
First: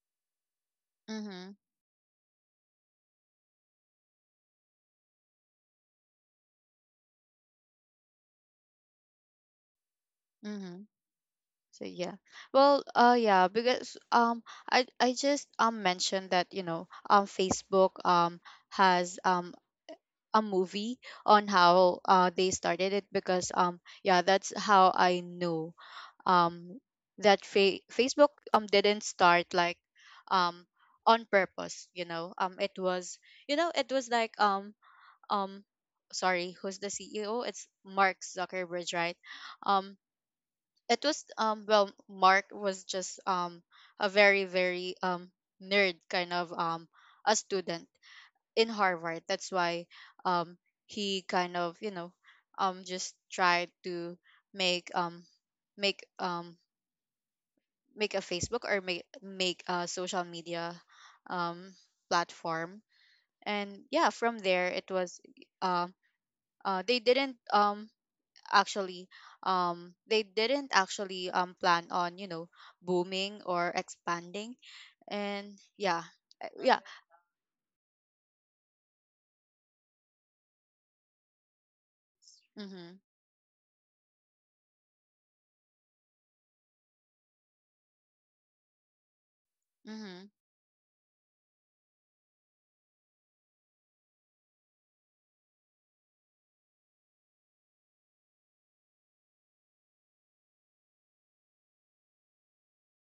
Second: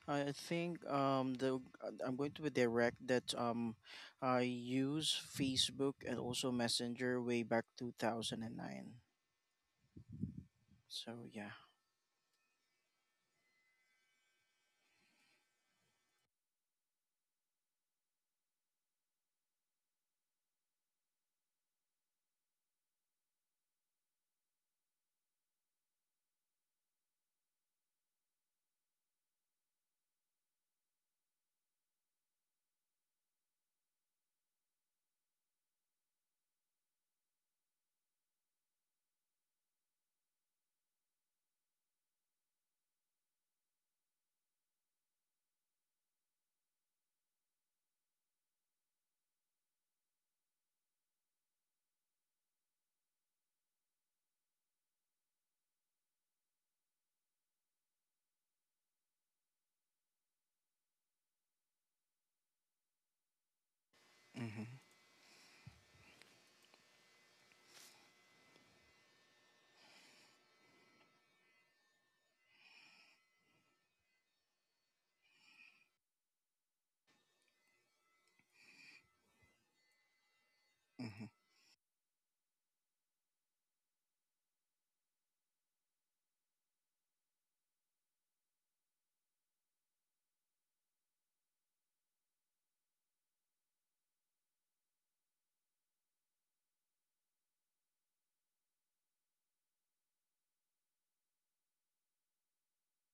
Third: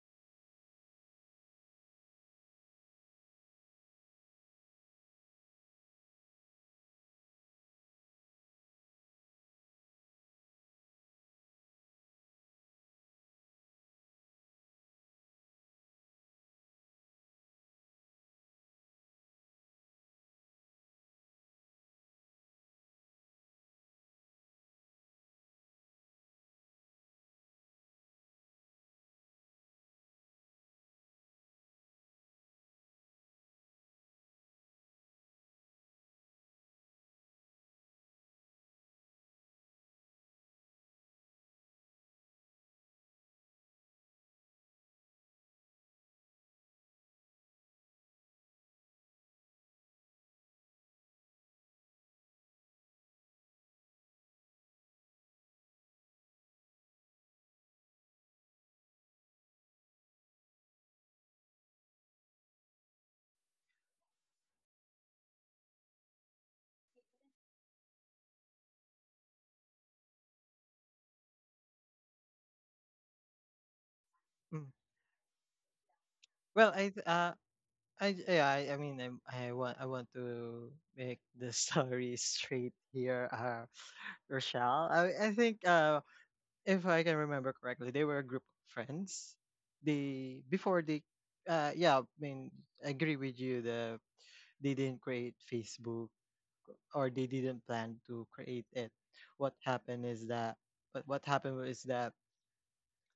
[SPEAKER 2] I think um
[SPEAKER 1] Mhm.
[SPEAKER 2] the I'm going to be direct that um I use Facebook and also Messenger way back twenty oh nine.
[SPEAKER 1] Mhm.
[SPEAKER 2] So yeah.
[SPEAKER 1] So yeah. Well, uh yeah, because um I I just um mentioned that, you know, um Facebook um has um a movie on how uh they started it, because um yeah, that's how I knew um that fa- Facebook um didn't start like um on purpose, you know. Um it was, you know, it was like um um sorry, who's the C E O? It's Mark Zuckerberg, right? Um it was, um well, Mark was just um a very very um nerd kind of um a student in Harvard. That's why um he kind of, you know, um just tried to make um make um make a Facebook, or make make a social media um platform. And yeah, from there
[SPEAKER 2] Mhm.
[SPEAKER 1] it was um uh, uh they didn't um actually, um they didn't actually um plan on, you know, booming or expanding.
[SPEAKER 3] Mm.
[SPEAKER 1] And yeah, uh,
[SPEAKER 3] Well,
[SPEAKER 1] yeah.
[SPEAKER 3] I th- uh, I yeah, I, I mean, I'm, I want I want to make
[SPEAKER 2] Mhm.
[SPEAKER 3] the [laughs] story straight
[SPEAKER 1] Mhm.
[SPEAKER 3] here. Uh, Rochelle, I I think, uh if I can remember correctly, they were a group of friends.
[SPEAKER 1] Mhm.
[SPEAKER 3] They before they uh yeah, I mean, I agree with you. The they didn't create Facebook, or they didn't plan to create it. What happened is that, but what happened is that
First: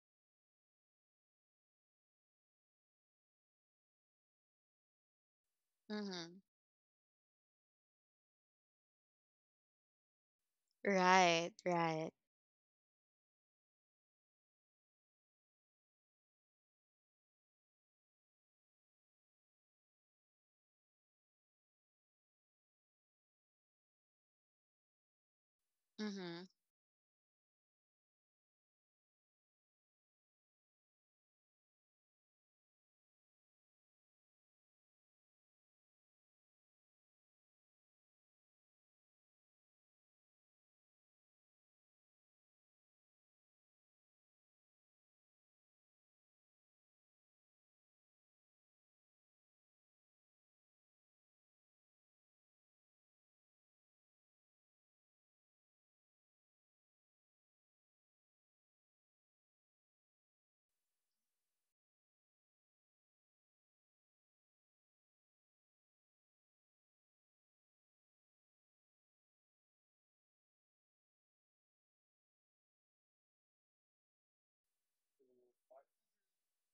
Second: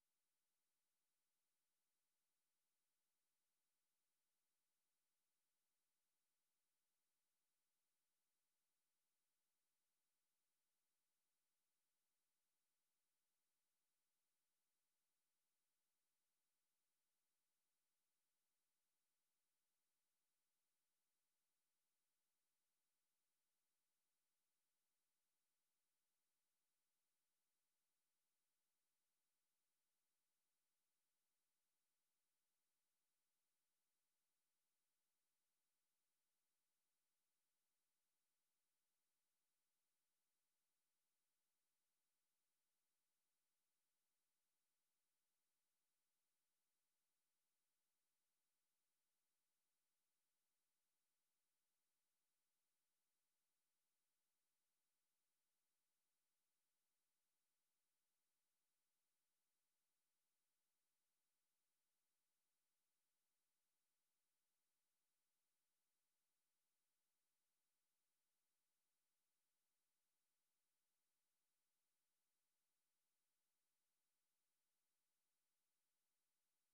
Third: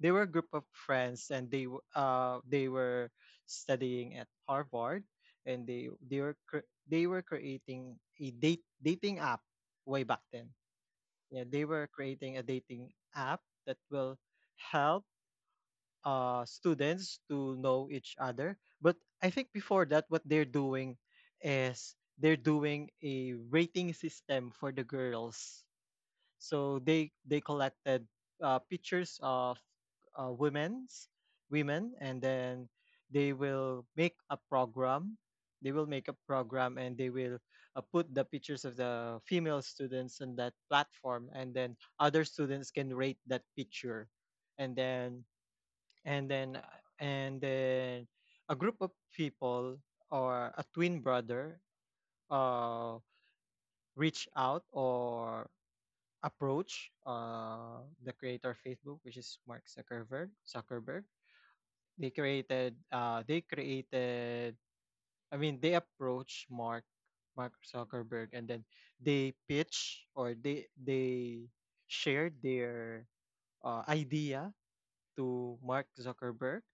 [SPEAKER 3] they were a group of friends, and they, w- uh they were studying at Harvard. And they they were
[SPEAKER 1] Mhm.
[SPEAKER 3] cre- they were creating a date dating app way back then. Yeah,
[SPEAKER 1] Right,
[SPEAKER 3] they were
[SPEAKER 1] right.
[SPEAKER 3] creating a dating app that will help, uh students to know each other. But I think, before that, what they're doing is they're doing a rating system for the girls.
[SPEAKER 1] Mhm.
[SPEAKER 3] So they they collected, uh, pictures of, uh, women's women. And then they will make a program. They will make a program, and they will, uh, put the pictures of the female students on that platform, and then other students can rate that picture. And then, and then and then a group of people, or a twin brother, uh reach out, or approach, uh, the creator of Facebook, which is Mark Zuckerberg. Zuckerberg. They created. Uh, they created. I mean, they approached Mark, Mark Zuckerberg, and then they pitch, or they they share their, uh, idea to Mark Zuckerberg.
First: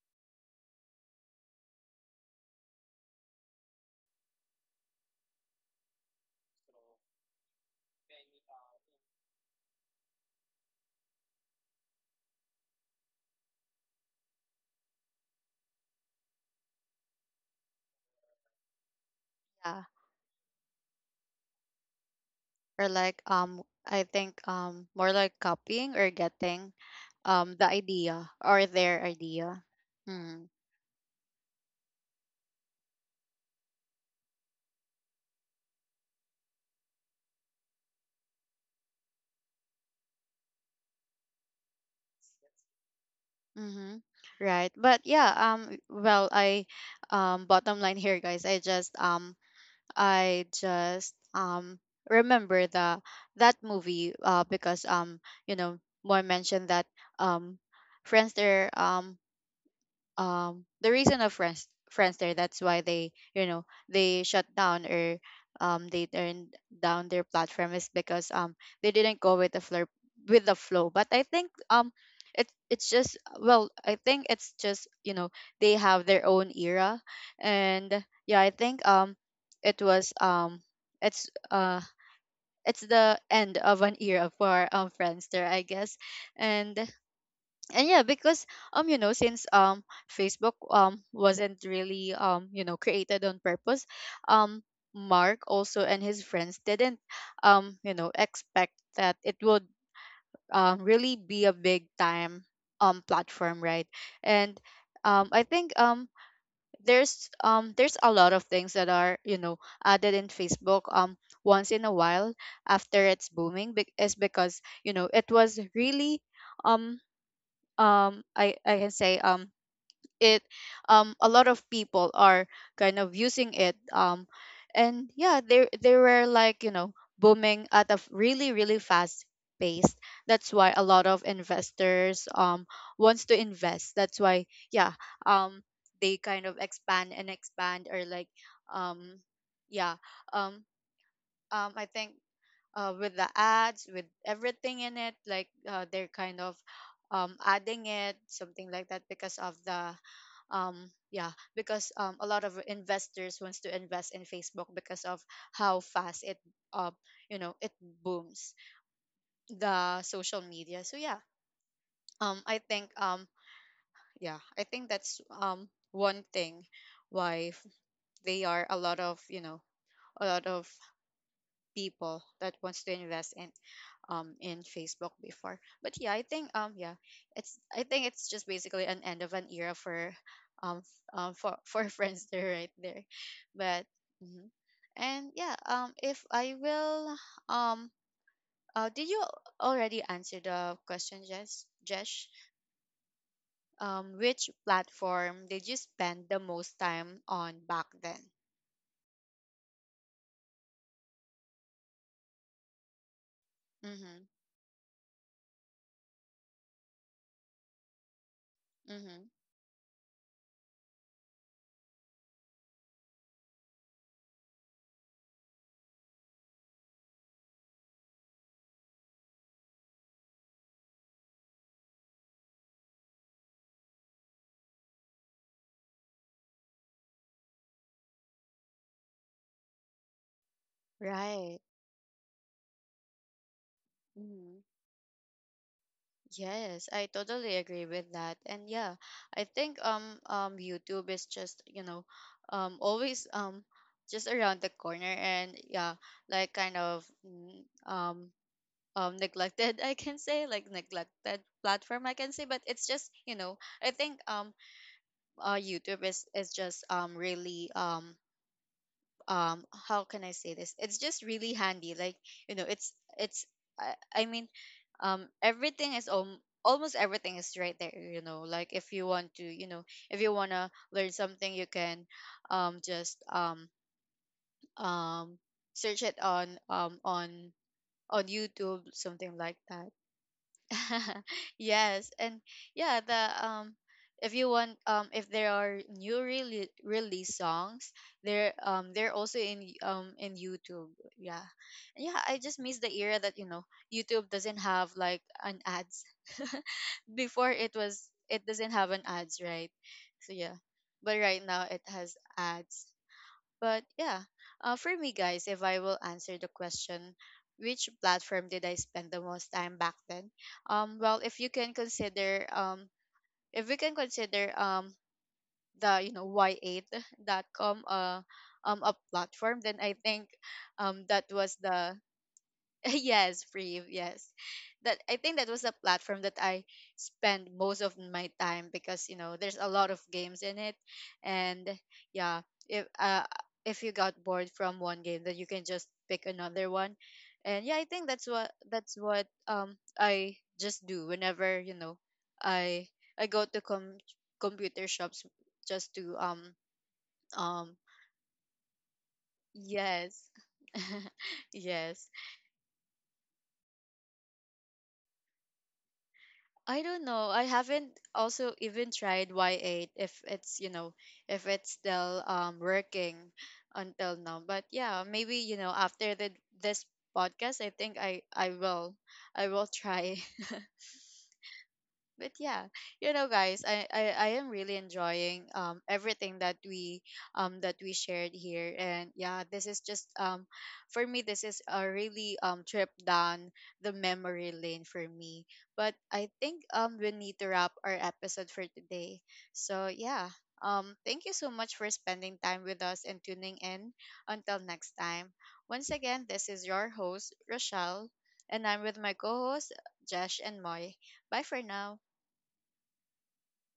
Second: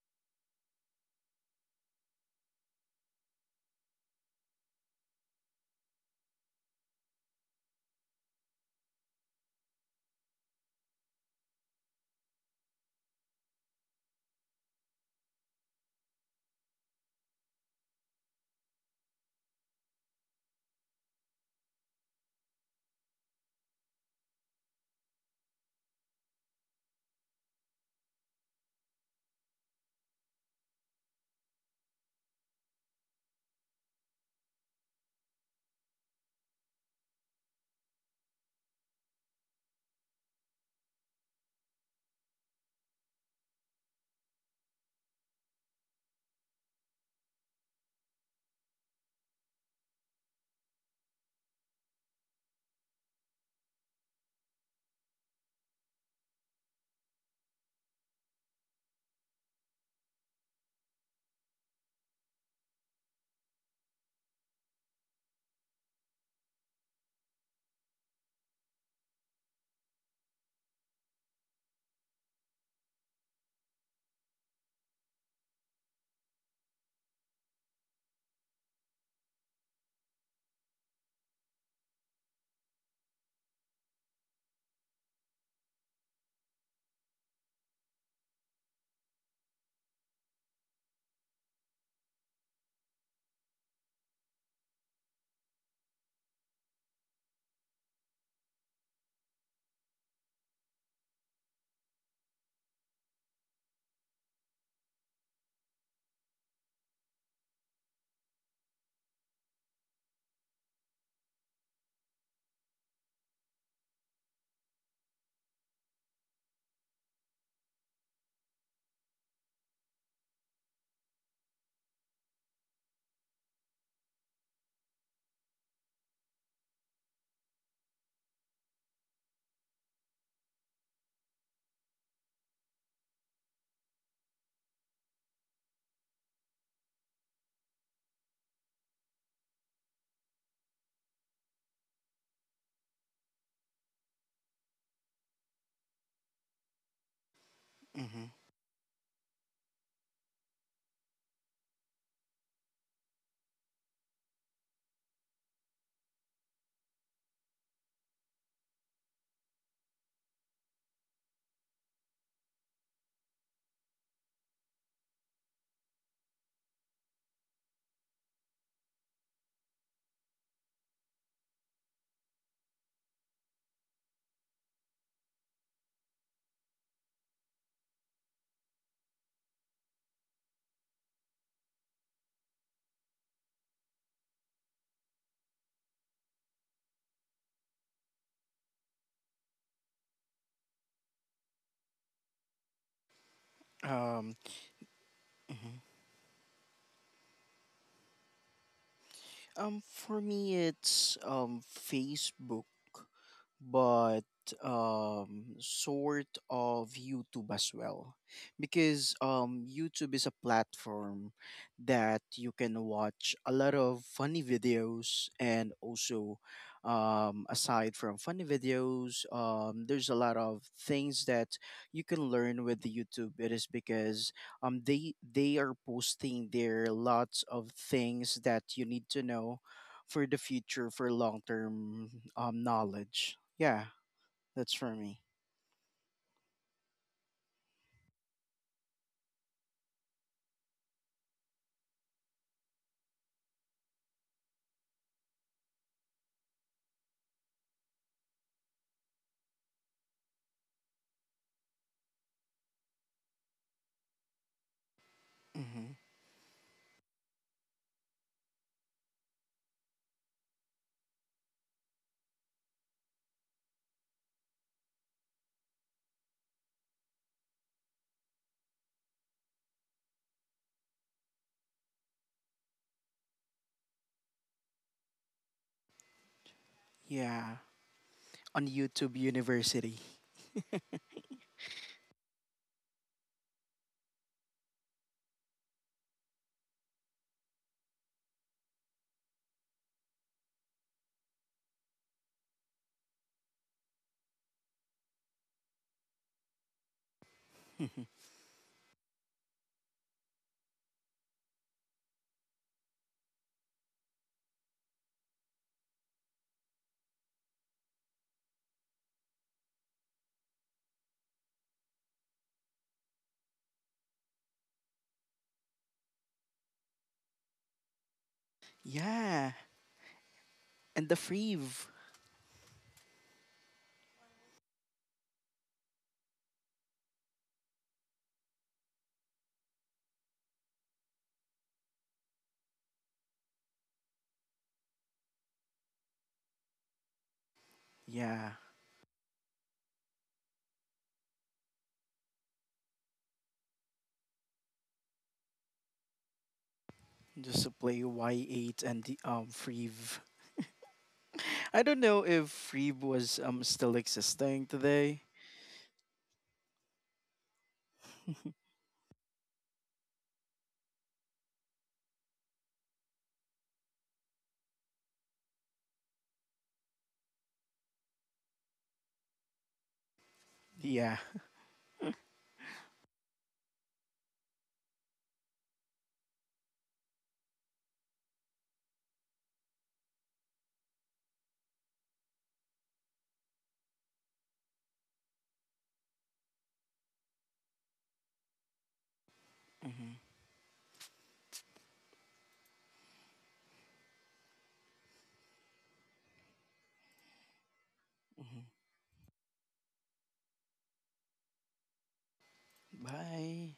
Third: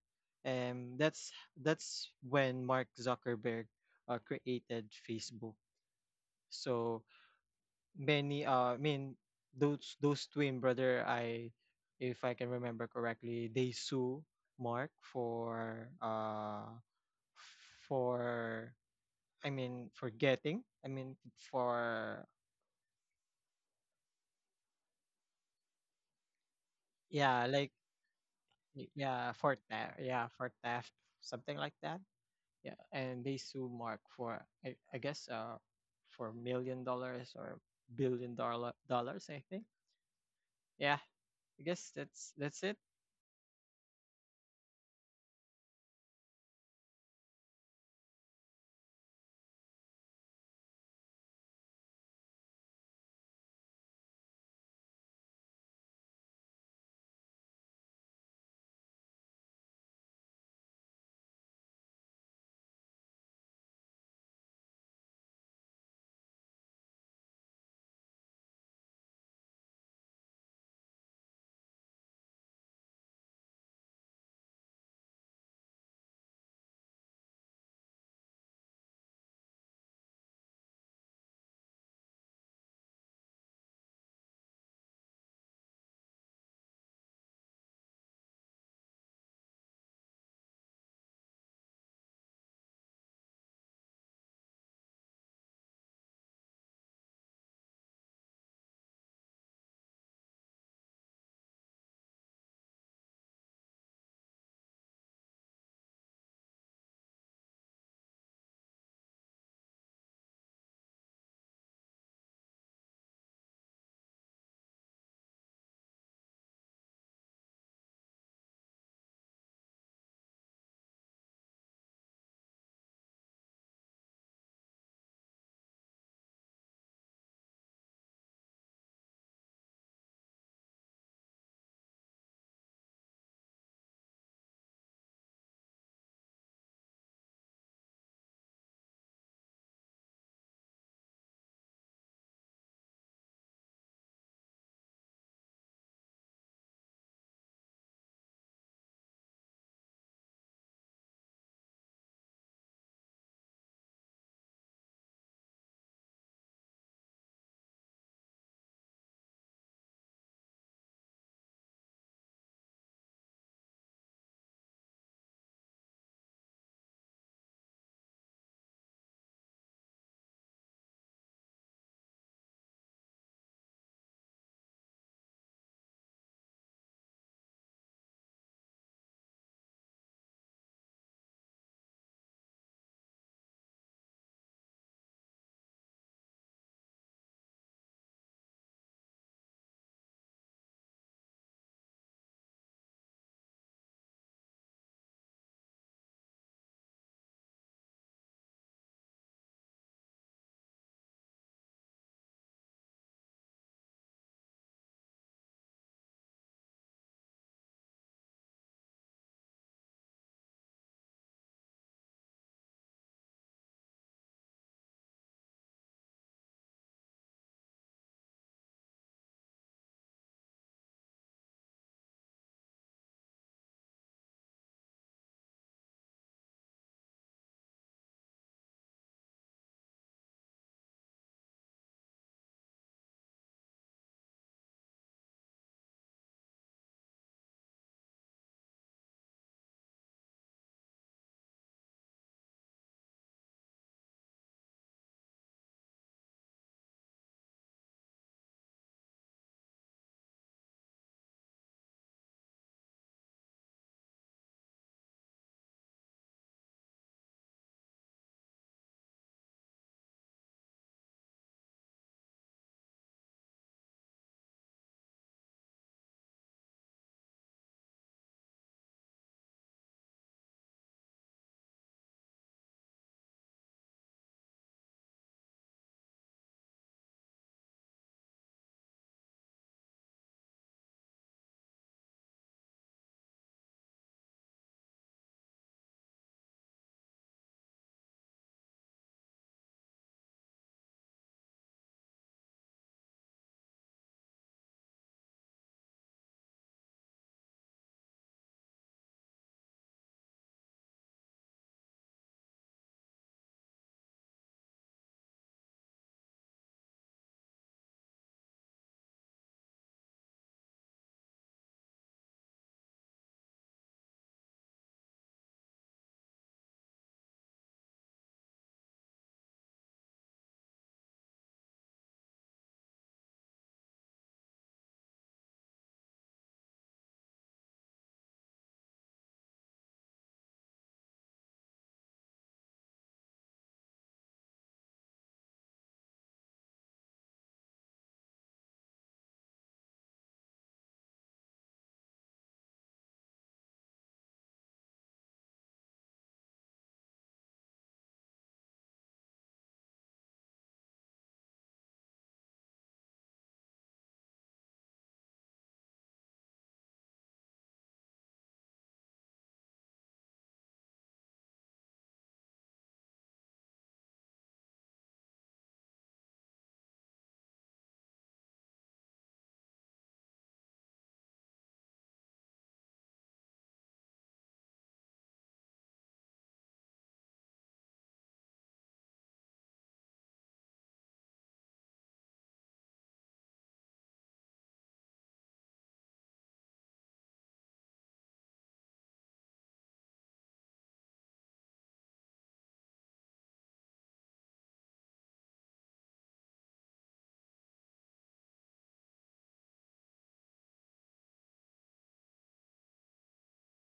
[SPEAKER 3] And that's that's when Mark Zuckerberg, uh, created Facebook. So, many uh I mean those those twin brother, I if I can remember correctly, they sue Mark for, uh for I
[SPEAKER 1] Yeah,
[SPEAKER 3] mean for getting I mean for
[SPEAKER 1] or like um I think um more like copying or getting
[SPEAKER 3] yeah
[SPEAKER 1] um the
[SPEAKER 3] like
[SPEAKER 1] idea or
[SPEAKER 3] y-
[SPEAKER 1] their
[SPEAKER 3] yeah for
[SPEAKER 1] idea.
[SPEAKER 3] theft, yeah
[SPEAKER 1] Mm.
[SPEAKER 3] for theft something like that. Yeah, and they sue Mark for, I, I guess, uh for million dollars, or billion dollar dollars, I think. Yeah, I guess that's that's it.
[SPEAKER 1] Mm-hmm. Right, but yeah, um well I um bottom line here, guys, i just um I just um remember the that movie, uh because um you know, Moy mentioned that um friends there um um the reason of friends Friendster, that's why they, you know, they shut down or um they turned down their platform, is because um they didn't go with the flow, with the flow but I think um it, it's just, well, I think it's just, you know, they have their own era. And yeah, I think um it was um it's uh it's the end of an era for um Friendster, I guess. and and yeah, because um you know, since um Facebook um wasn't really, um you know, created on purpose, um Mark also and his friends didn't, um you know, expect that it would um really be a big time um platform, right? And um I think um there's um there's a lot of things that are, you know, added in Facebook um once in a while after it's booming, be- is because you know, it was really um um I I can say, um it um a lot of people are kind of using it, um and yeah, they they were, like, you know, booming at a f- really really fast pace. That's why a lot of investors um wants to invest, that's why yeah, um they kind of expand and expand, or like, um yeah, um um I think uh, with the ads, with everything in it. Like, uh, they're kind of, um, adding it,
[SPEAKER 2] Mhm.
[SPEAKER 1] something like that, because of the um yeah, because um a lot of investors wants to invest in Facebook because of how fast it uh you know, it booms, the social media. So yeah, um I think um yeah, I think that's um one thing why f- they are a lot of, you know, a lot of people that wants to invest in um in Facebook before. But yeah, I think, um yeah, it's, I think it's just basically an end of an era for um um for for [laughs] friends there right there. But mhm. And yeah, um if I will um uh did you already answer the question, Jess? Jesh? Um
[SPEAKER 2] Um
[SPEAKER 1] which platform did you spend the most time on back then?
[SPEAKER 2] um for me, it's um Facebook. But
[SPEAKER 1] Mhm.
[SPEAKER 2] um sort of YouTube as well, because
[SPEAKER 1] Mhm.
[SPEAKER 2] um YouTube is a platform that you can watch a lot of funny videos, and also um aside from funny videos, um there's a lot of things that you can learn with the YouTube. It is because um they they are posting their lots of things that you need to know for the future, for long
[SPEAKER 1] Right.
[SPEAKER 2] term um knowledge. Yeah, that's for me.
[SPEAKER 1] Yes, I totally agree with that. And yeah, I think um um YouTube is just, you know, um always um just around the corner. And yeah, like, kind of, mm, um um neglected [laughs] I can say, like neglected platform, I can say, but it's just, you know, I think um uh
[SPEAKER 2] Hmm.
[SPEAKER 1] YouTube is is just um really um um how can I say this, it's just really handy. Like, you know, it's it's i, I mean, um everything is, um, almost everything is right there, you know. Like, if you want to, you know, if you want to learn something, you can um just um um search it on um on
[SPEAKER 2] Yeah,
[SPEAKER 1] on
[SPEAKER 2] on
[SPEAKER 1] YouTube,
[SPEAKER 2] YouTube
[SPEAKER 1] something like that.
[SPEAKER 2] University.
[SPEAKER 1] [laughs] Yes. And yeah, the um if you want, um if there are new really release songs, they're, um they're also in y- um in YouTube. Yeah. And yeah, I just miss the era that, you know, YouTube doesn't have like an ads. Before, it was,
[SPEAKER 2] [laughs]
[SPEAKER 1] it doesn't have an ads, right? So yeah, but right now it has ads. But yeah, uh, for me, guys, if I will answer the question, which platform did I spend the most time back then? Um, well, if you can consider, um, if we can consider um the, you know, y eight dot com, uh um a
[SPEAKER 2] Yeah,
[SPEAKER 1] platform, then I think um
[SPEAKER 2] and the
[SPEAKER 1] that was
[SPEAKER 2] Freeve.
[SPEAKER 1] the [laughs] yes, free. Yes. That, I think that was a platform that I spend most of my time, because you know, there's a lot of games in it. And yeah, if uh if you got bored from one game, then you can just pick another one. And yeah, I think that's
[SPEAKER 2] Yeah,
[SPEAKER 1] what that's what um I just do whenever, you know, I I go to com- computer shops, just to um
[SPEAKER 2] just to
[SPEAKER 1] um
[SPEAKER 2] play Y eight and the um Freeve.
[SPEAKER 1] yes. [laughs]
[SPEAKER 2] I don't
[SPEAKER 1] Yes.
[SPEAKER 2] know if Freeve was um still existing today.
[SPEAKER 1] I don't know. I haven't also even tried Y eight if it's, you know, if it's still um working until now. But yeah, maybe, you know, after the, this podcast, I think I I will, I will try. [laughs]
[SPEAKER 2] Yeah.
[SPEAKER 1] But yeah, you know, guys, I, I i am really enjoying um everything that we um that we shared here. And yeah, this is just, um for me, this is a really um trip down the memory lane for me. But I think um we need to wrap our episode for today. So yeah, um thank you so much for spending time with us and tuning in. Until next time, once again, this is your host, Rochelle,
[SPEAKER 2] Mhm.
[SPEAKER 1] and I'm with my co-host, Josh and Moy. Bye for now.
[SPEAKER 2] Bye.